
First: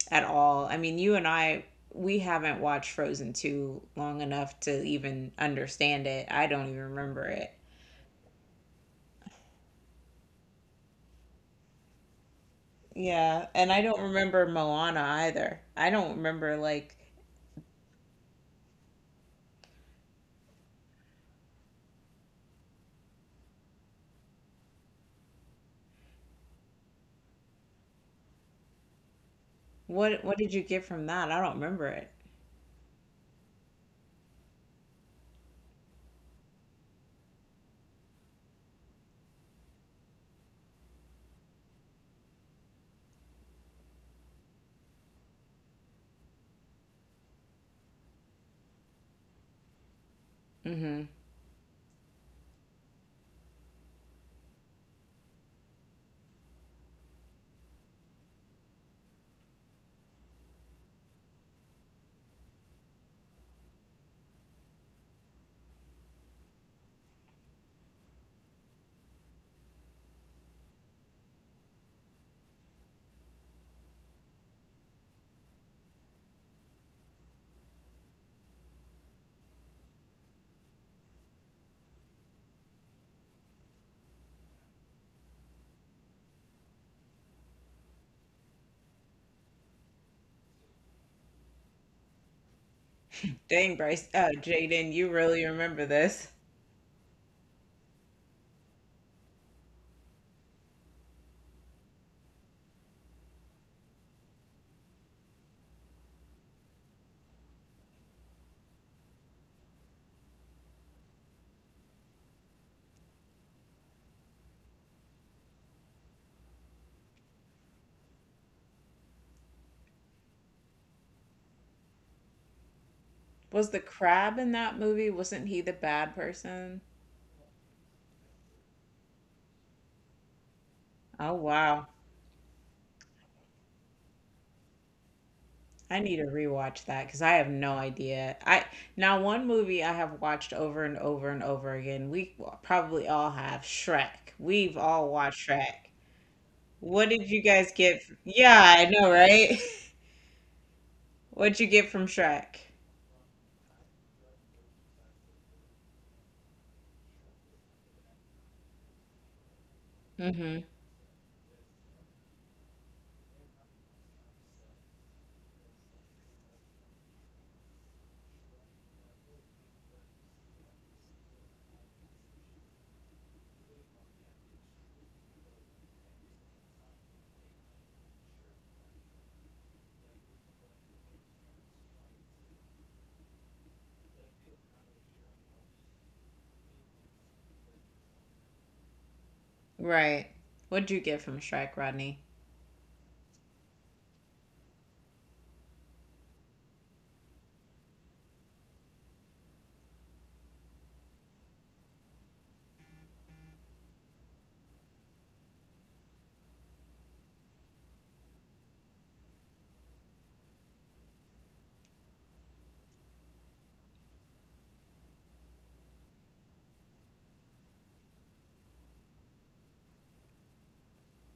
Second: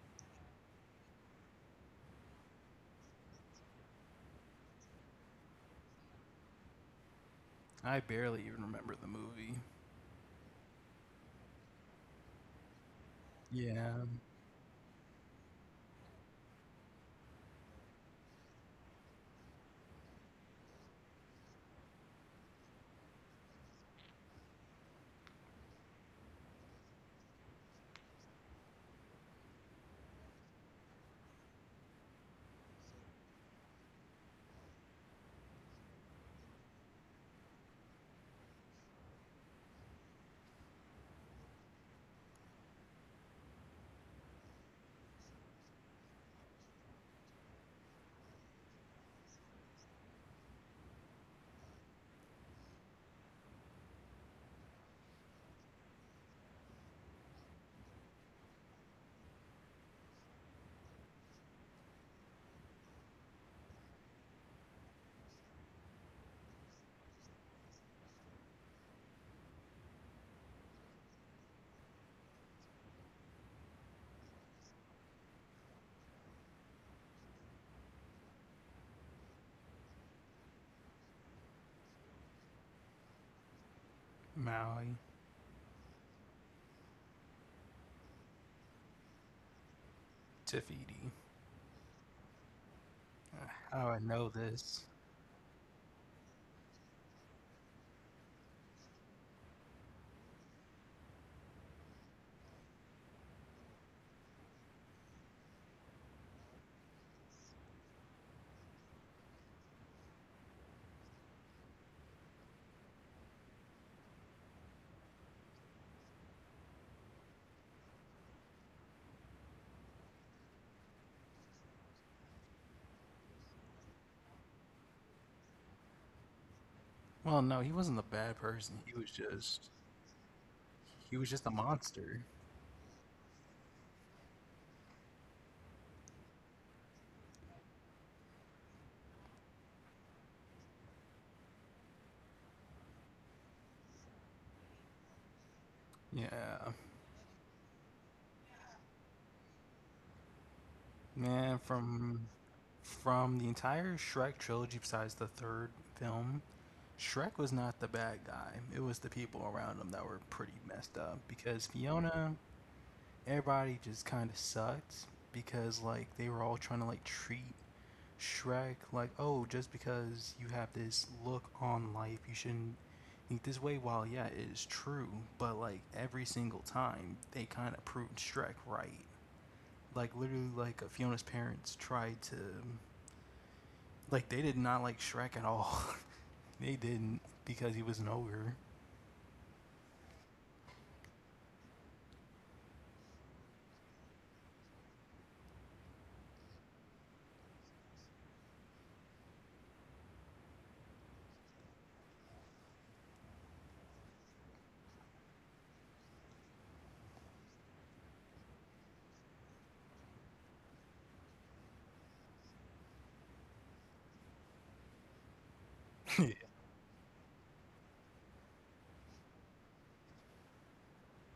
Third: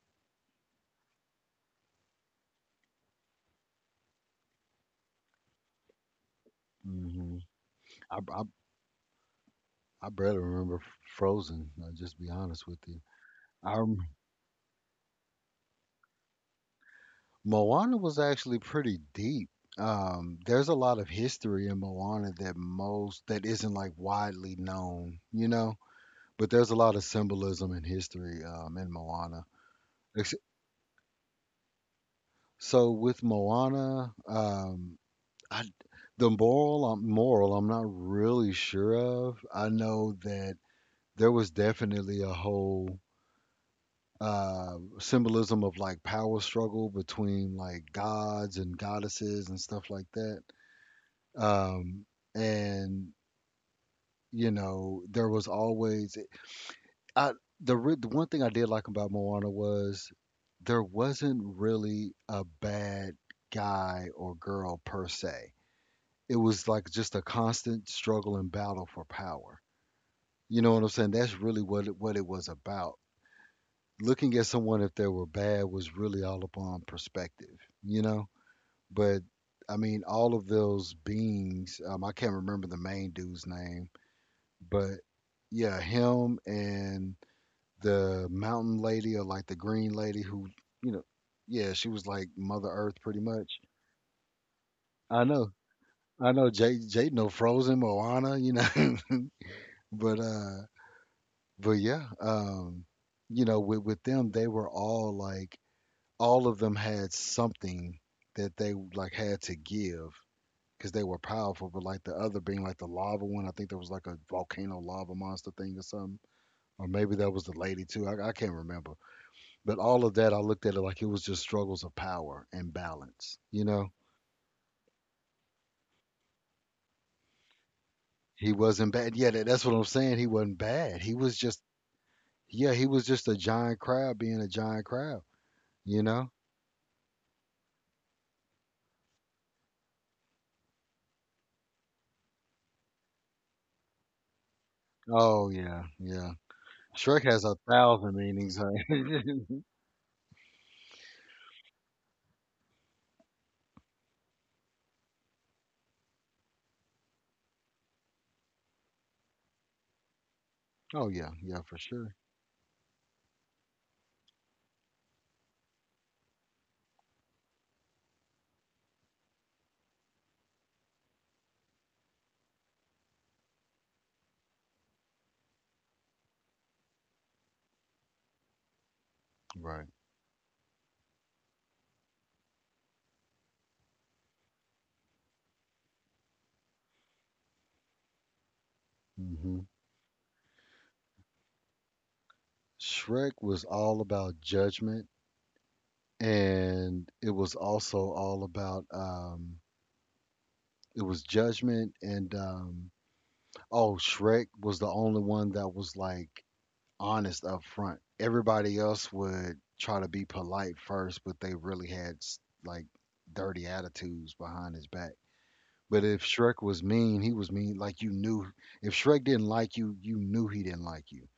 S2: at all. I mean, you and I, we haven't watched Frozen 2 long enough to even understand it. I don't even remember
S1: Mhm.
S2: it.
S3: I
S1: I,
S3: barely
S1: I
S3: even remember the movie.
S1: I barely remember Frozen. I'll just be honest with you.
S2: Yeah, and
S1: I
S2: I
S3: Yeah.
S2: don't remember Moana either. I don't remember like
S1: Moana was actually pretty deep. There's a lot of history in Moana that most that isn't, like, widely known, you know. But there's a lot of symbolism and history, in Moana.
S2: what
S1: Ex-
S2: what did you get from that? I don't remember it.
S1: So with Moana, I d the moral, I'm not really sure of. I know that there was definitely a whole, symbolism of, like, power struggle between, like, gods and goddesses and stuff like that.
S2: Mhm.
S1: Um, and, you know, there was always. I the re The one thing I did like about Moana was there wasn't really a bad guy or girl, per se. It was like just a constant struggle and battle for power. You know what I'm saying? That's really what it was about. Looking at someone if they were bad was really all upon perspective, you know? But I mean, all of those beings, I can't remember the main dude's name, but
S3: Maui.
S1: yeah, him and the mountain lady, or like the green lady who, you
S3: Tafiti.
S1: know, yeah, she was like Mother Earth pretty much.
S2: Dang,
S3: How do I
S2: Bryce,
S3: know this?
S2: Jaden, you
S1: I
S2: really
S1: know.
S2: remember this.
S1: I know Jay Jay know Frozen, Moana, you know. But uh But yeah, you know, with them, they were all like, all of them had something that they, like, had to give because they were powerful. But like the other being, like, the lava one, I think there was like a volcano lava monster thing or something. Or maybe that was the lady too. I can't remember. But all of that, I looked at it like it was just struggles of power and balance. You
S2: Was the
S1: know,
S2: crab in that movie? Wasn't he the bad person?
S3: Well, no, he wasn't a bad
S1: he
S3: person.
S1: wasn't bad. Yeah, that's what I'm saying. He wasn't bad. He
S3: He was
S2: Oh,
S1: was
S3: just a
S1: just,
S2: wow.
S3: monster.
S1: yeah, he was just a giant crab being a giant crab.
S2: I
S1: You
S2: need to
S1: know.
S2: rewatch that because I have no idea. I Now one movie I have watched over and over and over again. We probably all have Shrek. We've all watched
S1: Oh yeah,
S2: Shrek.
S1: yeah.
S3: Yeah.
S2: What
S1: Shrek
S2: did you
S1: has a
S2: guys get?
S1: thousand
S2: Yeah,
S1: meanings.
S2: I
S1: Right?
S2: know, right?
S3: Man,
S2: What'd you get from
S3: from
S2: Shrek?
S3: from the entire Shrek trilogy besides the third film, Shrek was not the bad guy. It was the people around him that were pretty
S2: Mm-hmm.
S3: messed
S1: Oh
S3: up
S1: yeah, yeah,
S3: because
S1: for sure.
S3: Fiona, everybody just kind of sucked because like they were all trying to like treat Shrek, like, oh, just because you have this look on life, you shouldn't think this way. While, yeah, it is true, but like every single time, they kind of proved Shrek right.
S1: Right.
S3: Like, literally, like, Fiona's parents tried to, like, they did not like Shrek at all. they didn't because he was an ogre.
S1: Hmm.
S2: Right. What'd you get from Shrek, Rodney?
S1: Shrek was all about judgment, and it was also all about, it was judgment, and, oh, Shrek was the only one that was, like, honest up front. Everybody else would try to be polite first, but they really had like dirty attitudes behind his back. But if Shrek was mean, he was mean like you knew. If Shrek didn't like you knew he didn't like you.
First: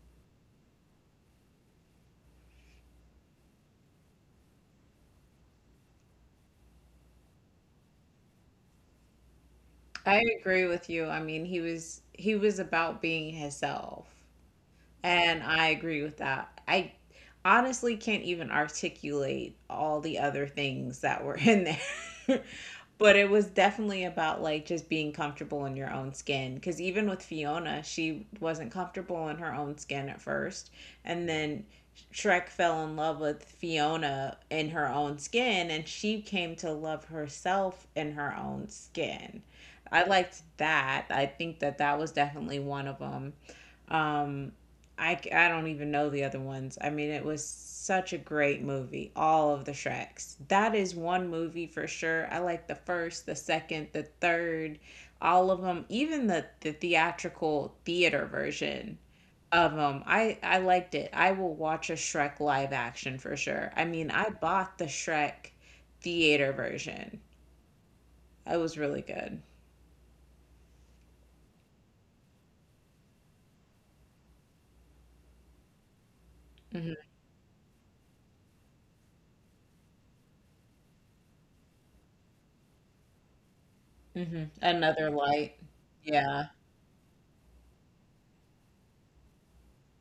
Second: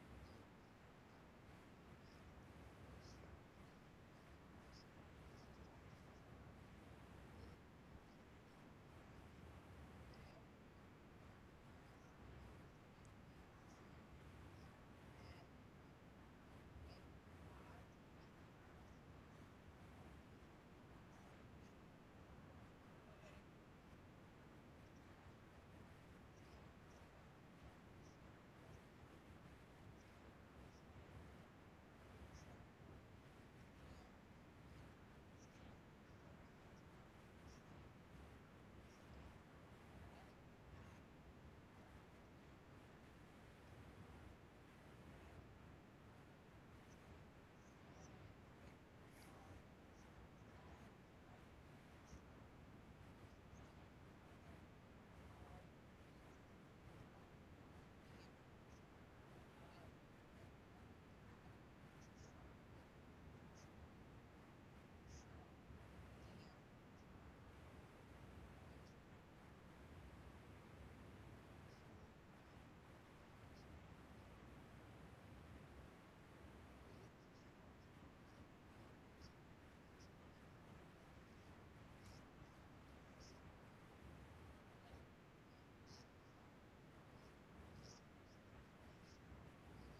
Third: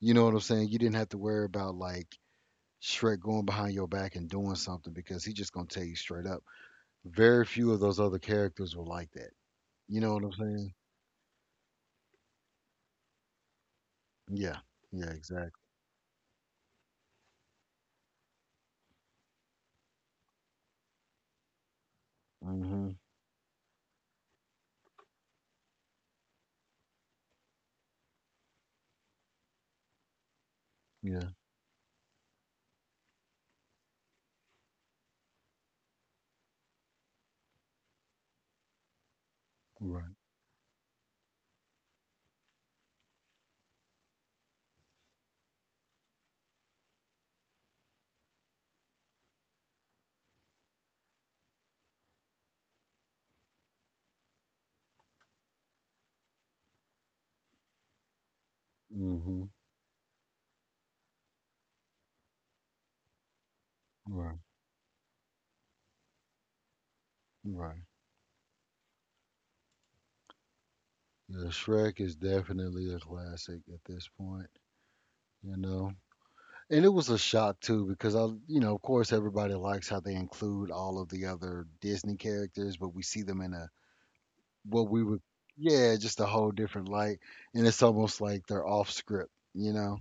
S1: You know what I'm saying? You didn't have to worry about, like, Shrek going behind your back and doing something because he just gonna tell you straight up. Very few of those other characters were like that. You know what
S2: I
S1: I'm
S2: agree
S1: saying?
S2: with you. I mean, he was about being himself.
S1: Yeah. Yeah.
S2: And
S1: Exactly.
S2: I agree with that. I honestly can't even articulate all the other things that were in there.
S1: Mhm.
S2: But it was definitely about like just being comfortable in your own skin. Because even with Fiona, she wasn't comfortable in her own skin at first.
S1: Yeah.
S2: And then Shrek fell in love with Fiona in her own skin, and she came to love herself in her own skin. I
S1: Right.
S2: liked that. I think that that was definitely one of them. Um, I don't even know the other ones. I mean, it was such a great movie. All of the Shreks. That is one movie for sure. I like the first, the second, the third, all of them, even the theatrical theater version
S1: Mhm.
S2: of them. I liked it. I will watch a Shrek live action for sure. I mean, I
S1: Right.
S2: bought the Shrek theater version.
S1: Right.
S2: It was really good.
S1: Yeah. Shrek is definitely a classic at this point. You know. And it
S2: Hmm.
S1: was a shock too because I, you know, of course everybody likes how they include all of the other Disney characters, but we see them in a.
S2: Hmm.
S1: what we
S2: Another
S1: would
S2: light.
S1: Yeah, just a
S2: Yeah.
S1: whole different light. And it's almost like they're off script, you know.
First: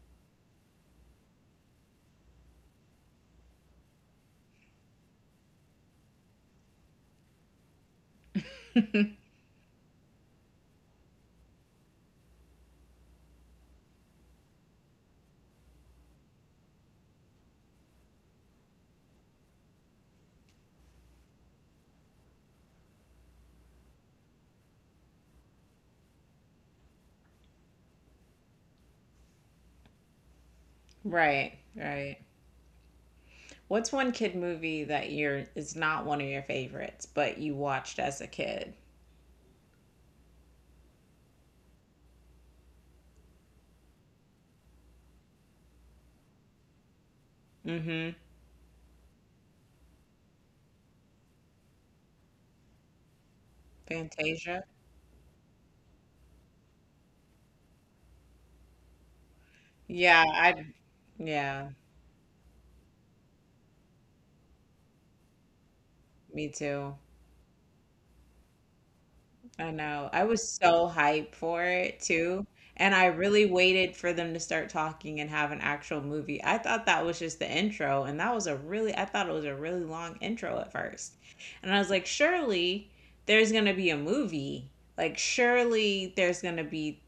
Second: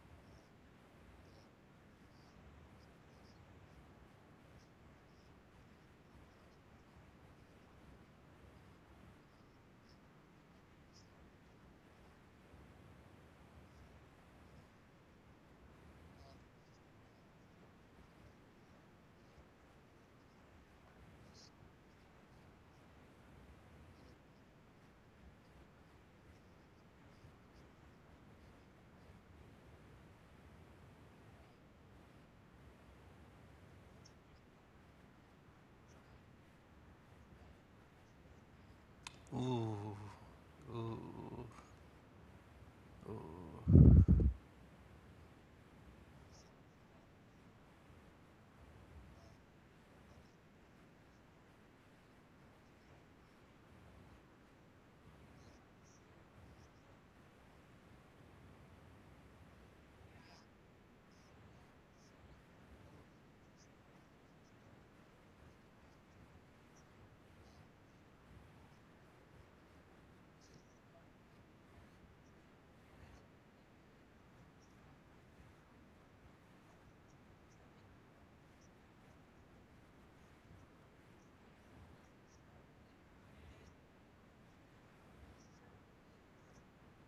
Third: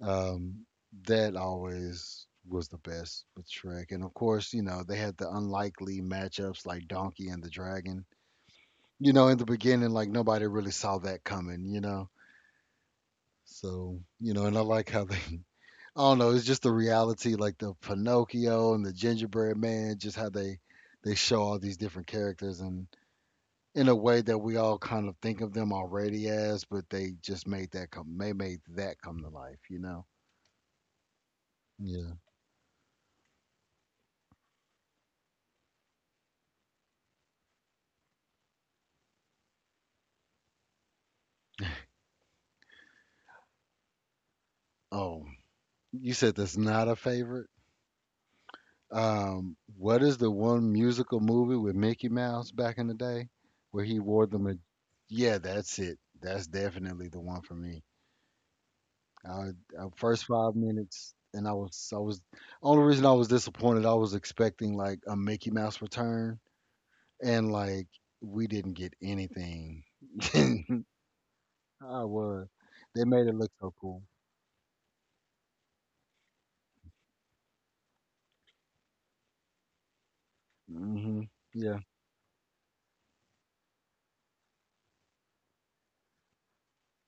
S1: Um that always was the best with Shrek. And of course, you know, they had the unlikely matchups like Donkey and the Dragon. You know, in the beginning, like, nobody really saw that coming, you know. So, you know, and I like how they. I don't know. It's just the reality, like the Pinocchio and the Gingerbread Man, just how they show all these different characters, and in a way that we all kind of think of them already as, but they just made that come. They made that come to life, you know.
S2: Right,
S1: Yeah.
S2: right. What's one kid movie that you're is not one of your favorites, but you watched as a kid?
S3: Ooh, ooh, ooh.
S1: Oh, you said that's not a favorite.
S2: Mm-hmm.
S1: What is the one musical movie with Mickey Mouse back in the day where he wore the?
S2: Fantasia?
S1: Yeah, that's it. That's definitely the one for me. I, I
S2: Yeah,
S1: First five
S2: I
S1: minutes, and
S2: yeah,
S1: I was only reason I was disappointed. I was expecting like a Mickey Mouse return,
S2: me too.
S1: and, like, we didn't get
S2: I
S1: anything.
S2: know. I was
S1: I
S2: so hyped for it
S1: was.
S2: too. And
S1: They
S2: I
S1: made it
S2: really
S1: look so
S2: waited
S1: cool.
S2: for them to start talking and have an actual movie. I thought that was just the intro, and that was I thought it was a really long intro at first.
S1: Hmm.
S2: And
S1: Yeah.
S2: I was like, surely there's going to be a movie. Like, surely there's going to be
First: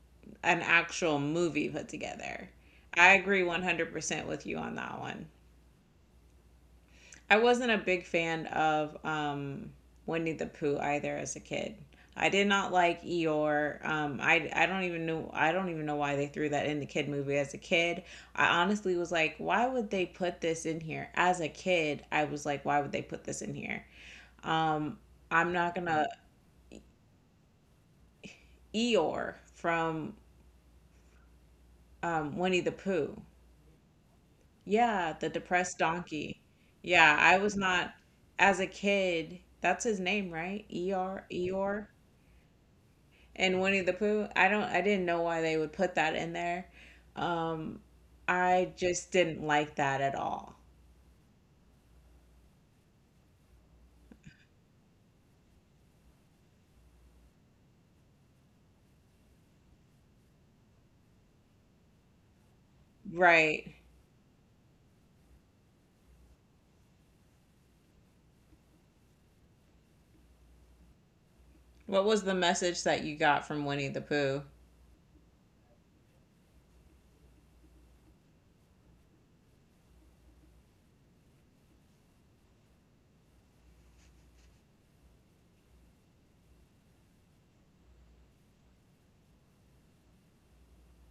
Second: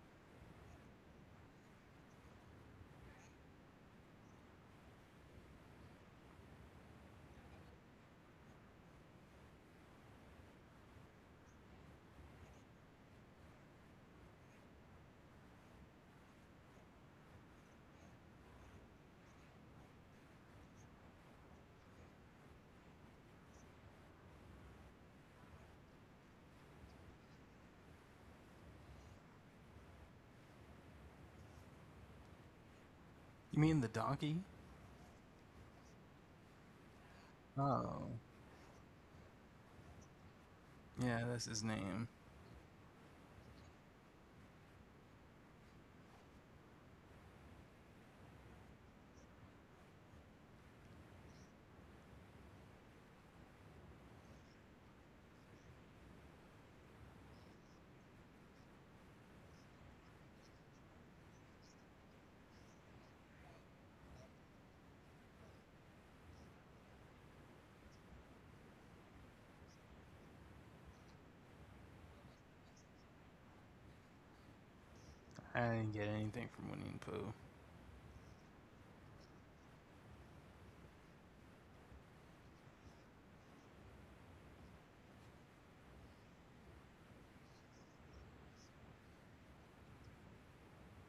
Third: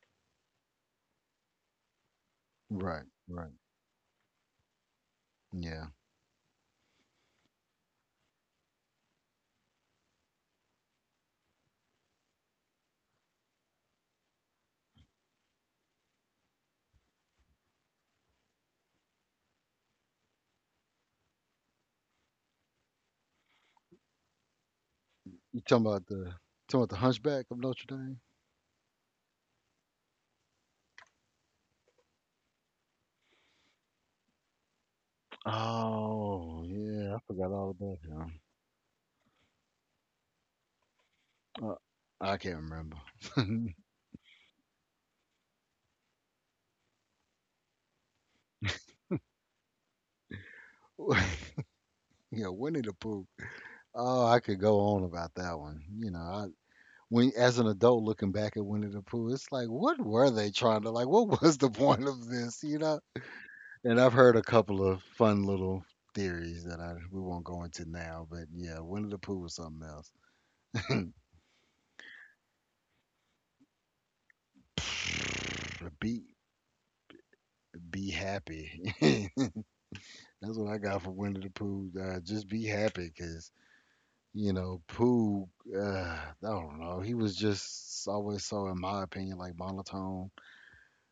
S2: an actual movie put together.
S1: Right.
S2: I agree
S1: Right.
S2: 100% with you on that one.
S1: Yeah.
S2: I wasn't a big fan of Winnie the Pooh either as a kid. I did not like Eeyore. I don't even know why they threw that in the kid movie as a kid. I honestly was like, why would they put this in here? As a kid, I was like, why would they put this in here? Um, I'm
S1: You
S2: not
S1: talking about
S2: gonna
S1: the. Hunchback of Notre Dame?
S2: Eeyore from Winnie the Pooh.
S3: You mean the donkey?
S2: Yeah, the depressed donkey.
S1: Oh yeah,
S2: Yeah,
S1: I
S2: I
S1: forgot
S2: was
S1: all
S2: not
S1: about
S3: Oh,
S1: him.
S2: as a kid. That's his name, right?
S3: yeah,
S2: Eeyore,
S3: that's his
S1: Uh,
S2: Eeyore.
S3: name.
S1: I can't remember.
S2: And Winnie the Pooh. I don't I didn't know why they would put that in there. Um I just didn't like that at all.
S1: Yeah, Winnie the Pooh. Oh, I could go on about that one. You know, I. When, as an adult, looking back at Winnie the Pooh, it's like, what were they trying to like? What was the point of this? You know?
S2: Right.
S1: And I've heard a couple of fun little theories that I we won't go into now, but yeah, Winnie the Pooh was something else.
S2: What was the message that you got from Winnie the Pooh?
S3: I didn't get
S1: be
S3: anything from Winnie the Pooh.
S1: be happy. That's what I got for Winnie the Pooh. Just be happy, cause you know Pooh. Uh, I don't know. He was just always so, in my opinion, like, monotone.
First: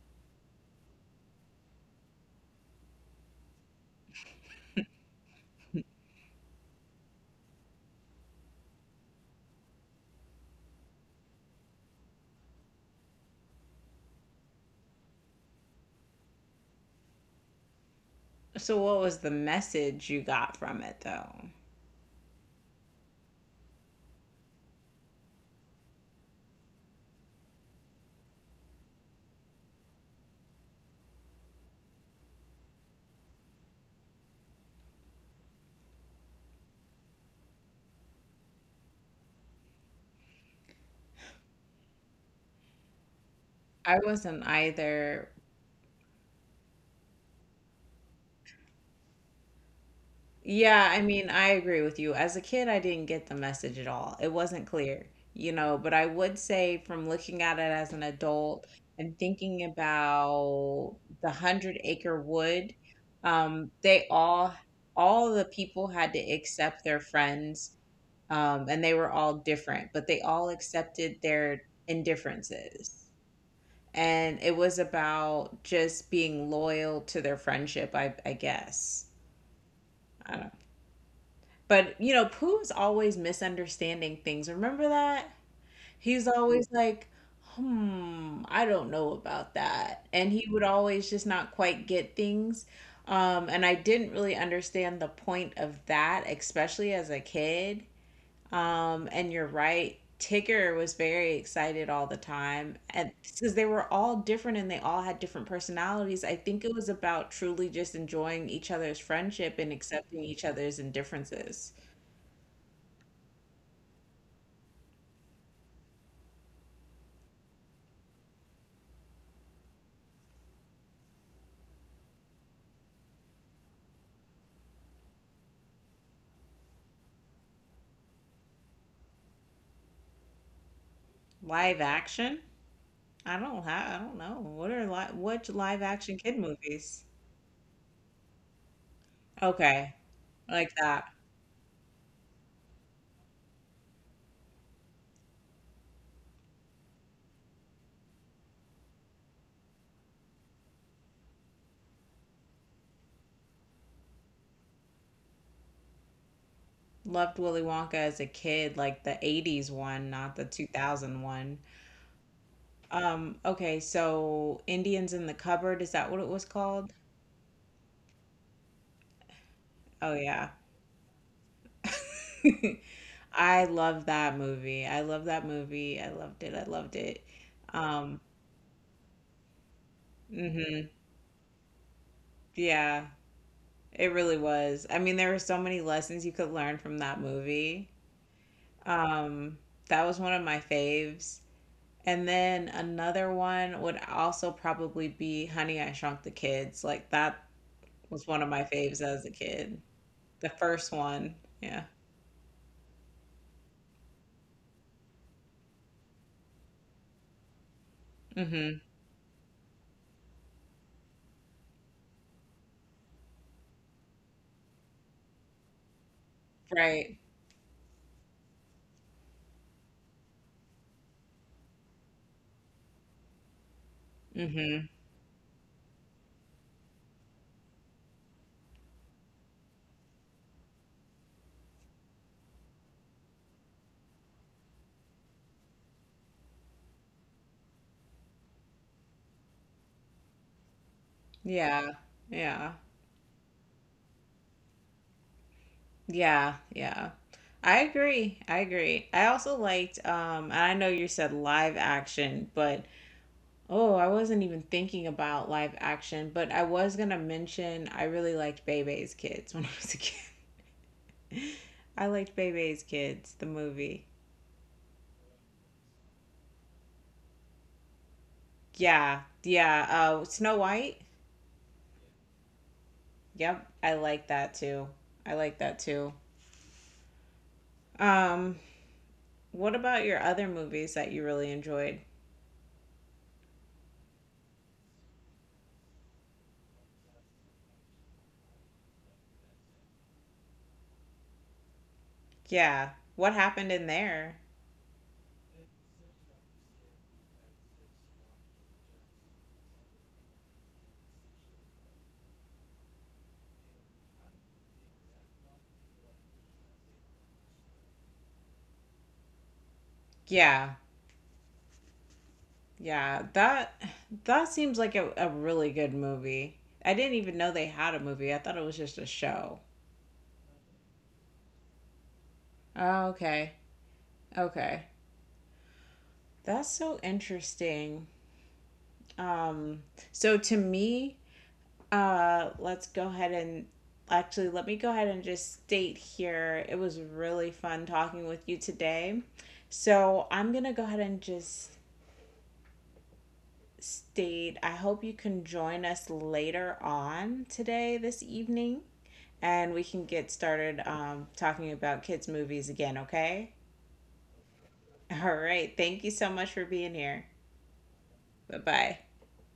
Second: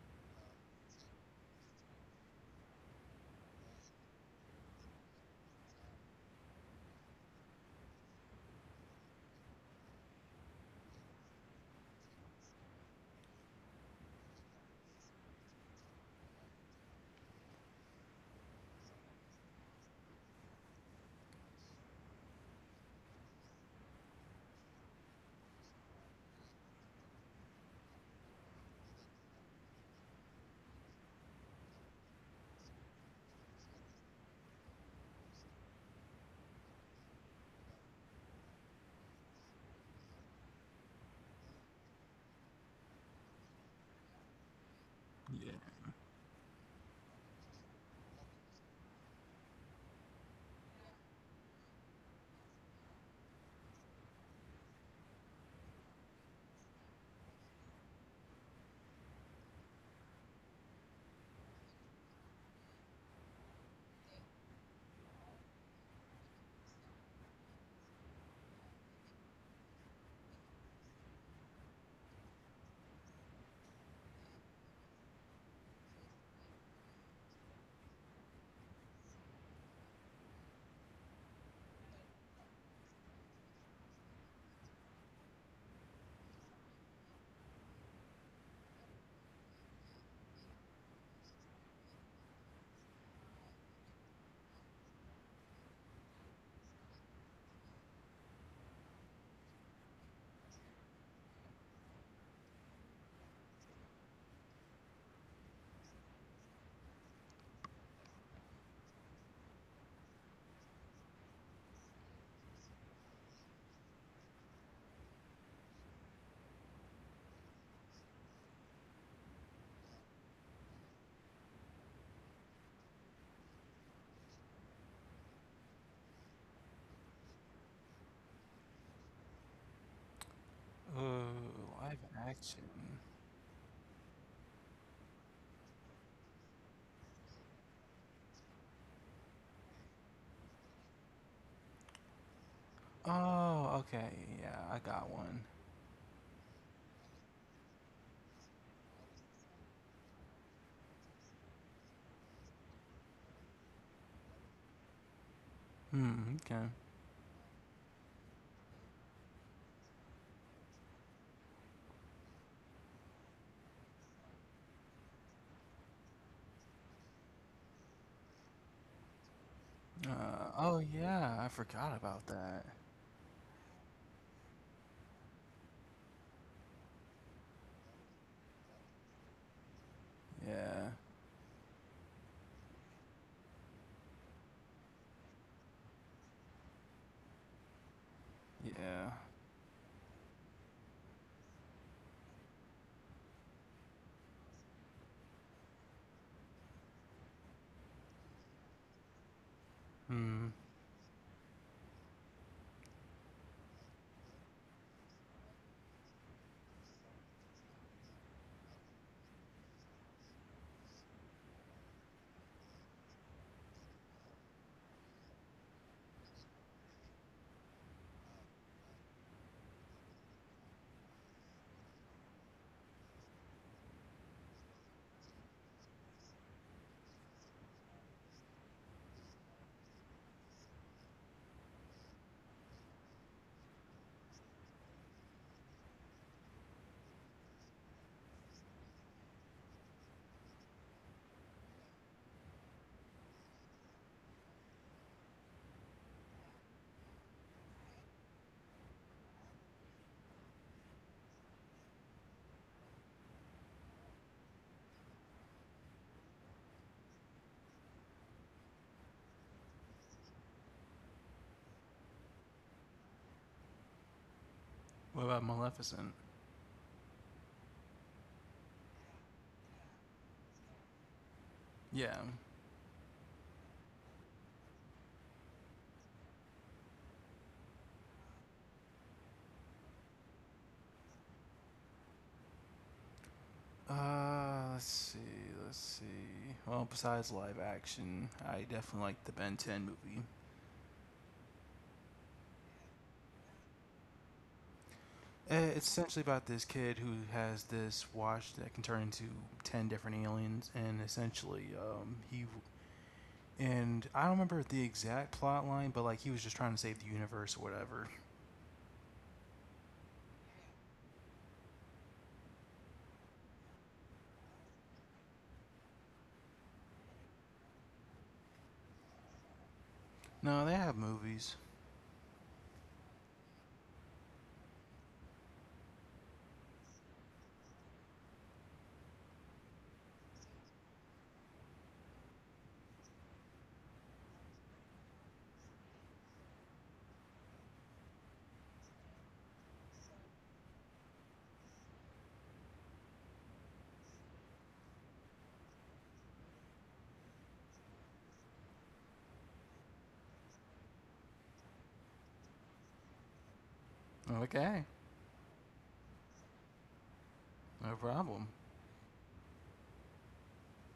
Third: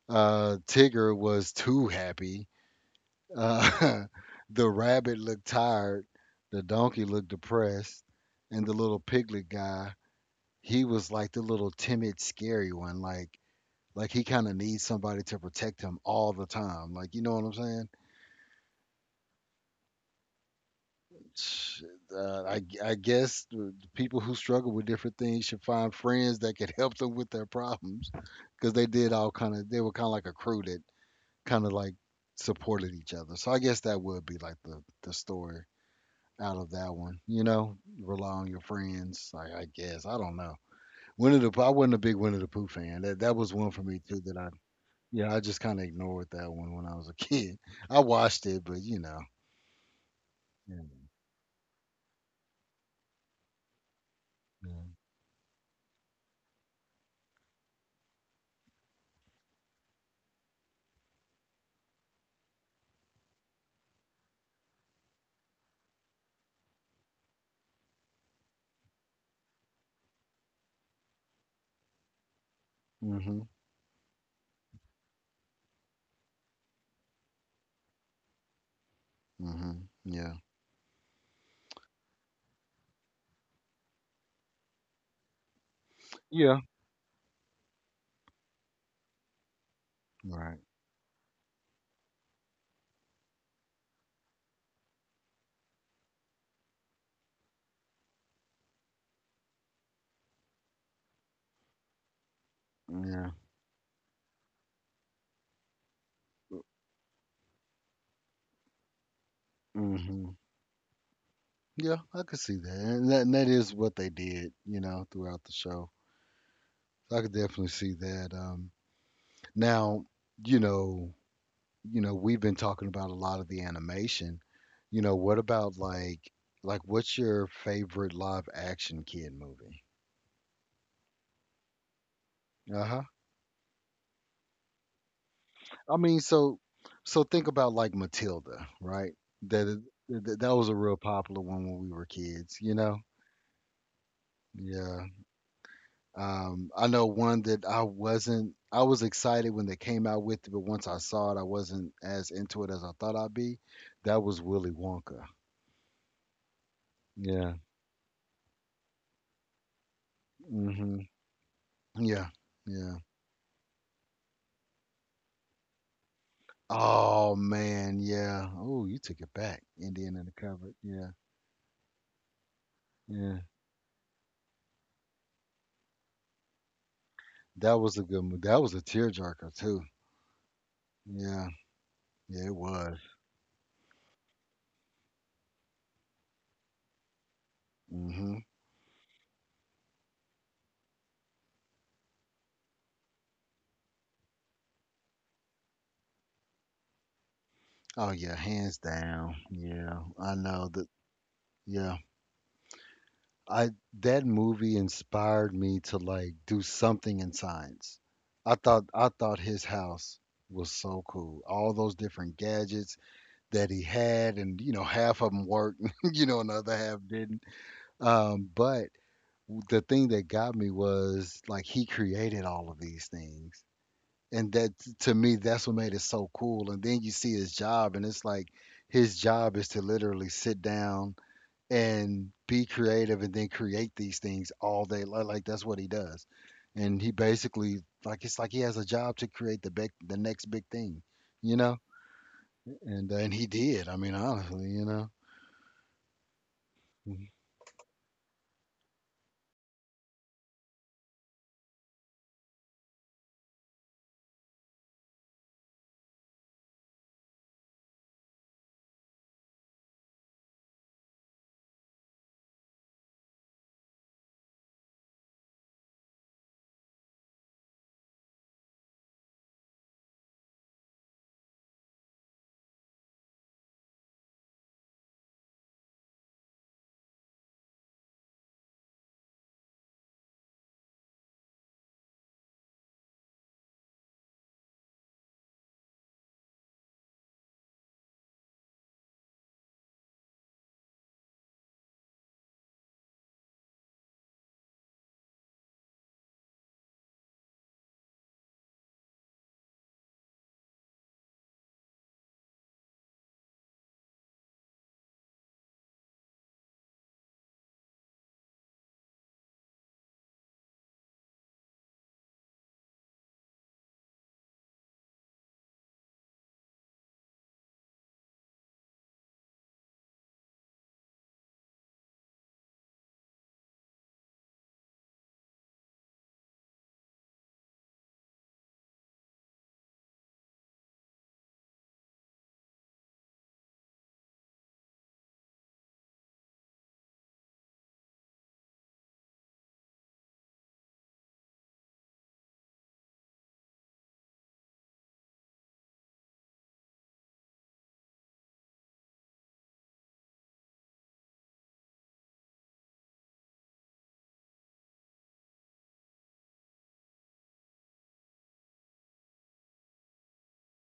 S1: Tigger was too happy. Uh, the rabbit looked tired, the donkey looked depressed, and the little piglet guy, he was like the little timid, scary one. Like, he kind of needs somebody to protect him all the time. Like, you know what I'm saying?
S2: So what was the message you got from it though?
S1: Sh- I guess the people who struggle with different things should find friends that can help them with their problems, because they were kind of like a crew that kind of like supported each other. So I guess that would be like the story. Out of that one. You know, rely on your friends. I guess I don't know. Winnie the Pooh. I wasn't a big Winnie the Pooh fan. That was one for
S2: I
S1: me too. That
S2: wasn't
S1: I.
S2: either.
S1: Yeah, I
S3: Yeah.
S1: just kind of ignored that one when I was a kid. I watched it, but you know. Yeah.
S2: Yeah, I mean, I agree with you. As a kid, I didn't get the message at all. It wasn't
S1: Yeah.
S2: clear, you know, but I would say from looking at it as an adult and thinking about the Hundred Acre Wood, they all the people had to accept their friends, and they were all different, but they all accepted their indifferences.
S1: Mhm.
S2: And it was about just being loyal to their friendship, I guess.
S1: Mhm. Yeah.
S2: I But you know, Pooh's always misunderstanding things. Remember that? He's
S1: Yeah.
S2: always like, hmm, I don't know about that. And he
S1: Right.
S2: would always just not quite get things. And I didn't really understand the point of that, especially as a kid. And you're right. Tigger was very excited all the time, and
S1: Yeah.
S2: because they were all different and they all had different personalities, I think it was about truly just enjoying each other's friendship and accepting
S1: Mhm.
S2: each other's indifferences.
S1: Yeah. I could see that. And that is what they did. You know, throughout the show. So I could definitely see that. Now, you know, we've been talking about a lot of the animation. You know, what about like, what's your favorite live action kid movie?
S3: Oh,
S2: Live
S3: live
S2: action?
S3: action.
S1: Uh-huh.
S2: I don't have, I don't know. What are li what live
S1: I
S2: action
S1: mean,
S2: kid
S1: so
S2: movies?
S1: so think about like Matilda, right? That
S2: Okay,
S1: that was a
S2: like
S1: real
S2: that.
S1: popular one when we were kids, you know?
S3: Oh, okay. Yeah, I
S1: Yeah.
S3: got one.
S1: I know one that I wasn't I was excited when they came out with it, but once I saw it, I wasn't as into it as I thought I'd be. That was Willy Wonka.
S3: Hmm, okay.
S2: Loved
S1: Yeah.
S2: Willy Wonka as a kid, like the 80s one, not the
S1: Mhm.
S2: 2000 one.
S1: Yeah. Yeah.
S2: Okay, so Indians in the Cupboard, is that what it was called?
S1: Oh man, yeah. Oh, you took it back.
S2: Oh
S1: Indian in the
S2: yeah.
S1: cupboard.
S3: Oh
S1: Yeah,
S3: yeah, I forgot about that.
S1: yeah.
S2: I love that movie. I love that movie. I loved it. I loved it.
S1: That was a
S2: Um,
S1: good movie. That was a tearjerker too.
S2: mhm.
S3: Yeah,
S1: Yeah, yeah, it was.
S2: Yeah, it really was. I mean, there were so many lessons you could learn from that movie.
S1: Hmm.
S3: yeah.
S2: Um, that was one of my faves. And then another one would also probably be Honey, I Shrunk the Kids. Like that
S1: Oh
S2: was
S1: yeah,
S2: one of my
S1: hands
S2: faves as a
S1: down.
S2: kid.
S1: Yeah, I
S3: Hmm.
S2: The
S1: know that.
S2: first one. Yeah.
S1: Yeah, I that movie inspired me to, like, do something in science. I
S2: Mhm.
S1: thought I thought his house was so cool. All those different gadgets that he had, and you know, half of them worked, you know, and the other half
S2: Right.
S1: didn't. But the thing that got me was, like, he created all of these things. And that,
S2: Mhm.
S1: to me, that's what made it so cool. And then you see his job and it's like, his job is to literally sit down and be creative and then create these things all day, like, that's what he does. And he basically, like, it's like he has a job to create the next big thing, you know.
S2: Yeah. Yeah.
S1: And and he did, I mean, honestly, you know.
S2: Yeah. Yeah.
S1: Mm-hmm.
S2: I agree. I agree. I also liked and I know you said live action, but oh, I wasn't even thinking about live action, but I was going to mention I really liked Bebe's Kids when I was a kid. I liked Bebe's Kids, the movie.
S3: What about Maleficent?
S2: Yeah, yeah. Snow White.
S3: Yeah.
S2: Yep, I like that too. I like that too. Um, what about your other movies that you really enjoyed?
S3: Let's see, let's see. Well, besides live action, I definitely like the Ben 10 movie.
S2: Yeah, what happened in there?
S3: Eh, it's essentially about this kid who has this watch that can turn into 10 different aliens, and essentially, he and I don't remember the exact plot line, but like he was just trying to save the universe or whatever.
S2: Yeah, yeah. That that seems like a really good movie. I didn't even know they had a movie. I thought it was just a show.
S3: No, they have movies.
S2: Oh, okay. Okay. That's so interesting. Um, so to me, let's go ahead and actually let me go ahead and just state here it was really fun talking with you today. So I'm gonna go ahead and just state I hope you can join us later on today, this evening, and we can get started talking about kids' movies again, okay?
S3: Okay,
S2: All right. Thank you so much for being here.
S3: no problem.
S2: Bye bye.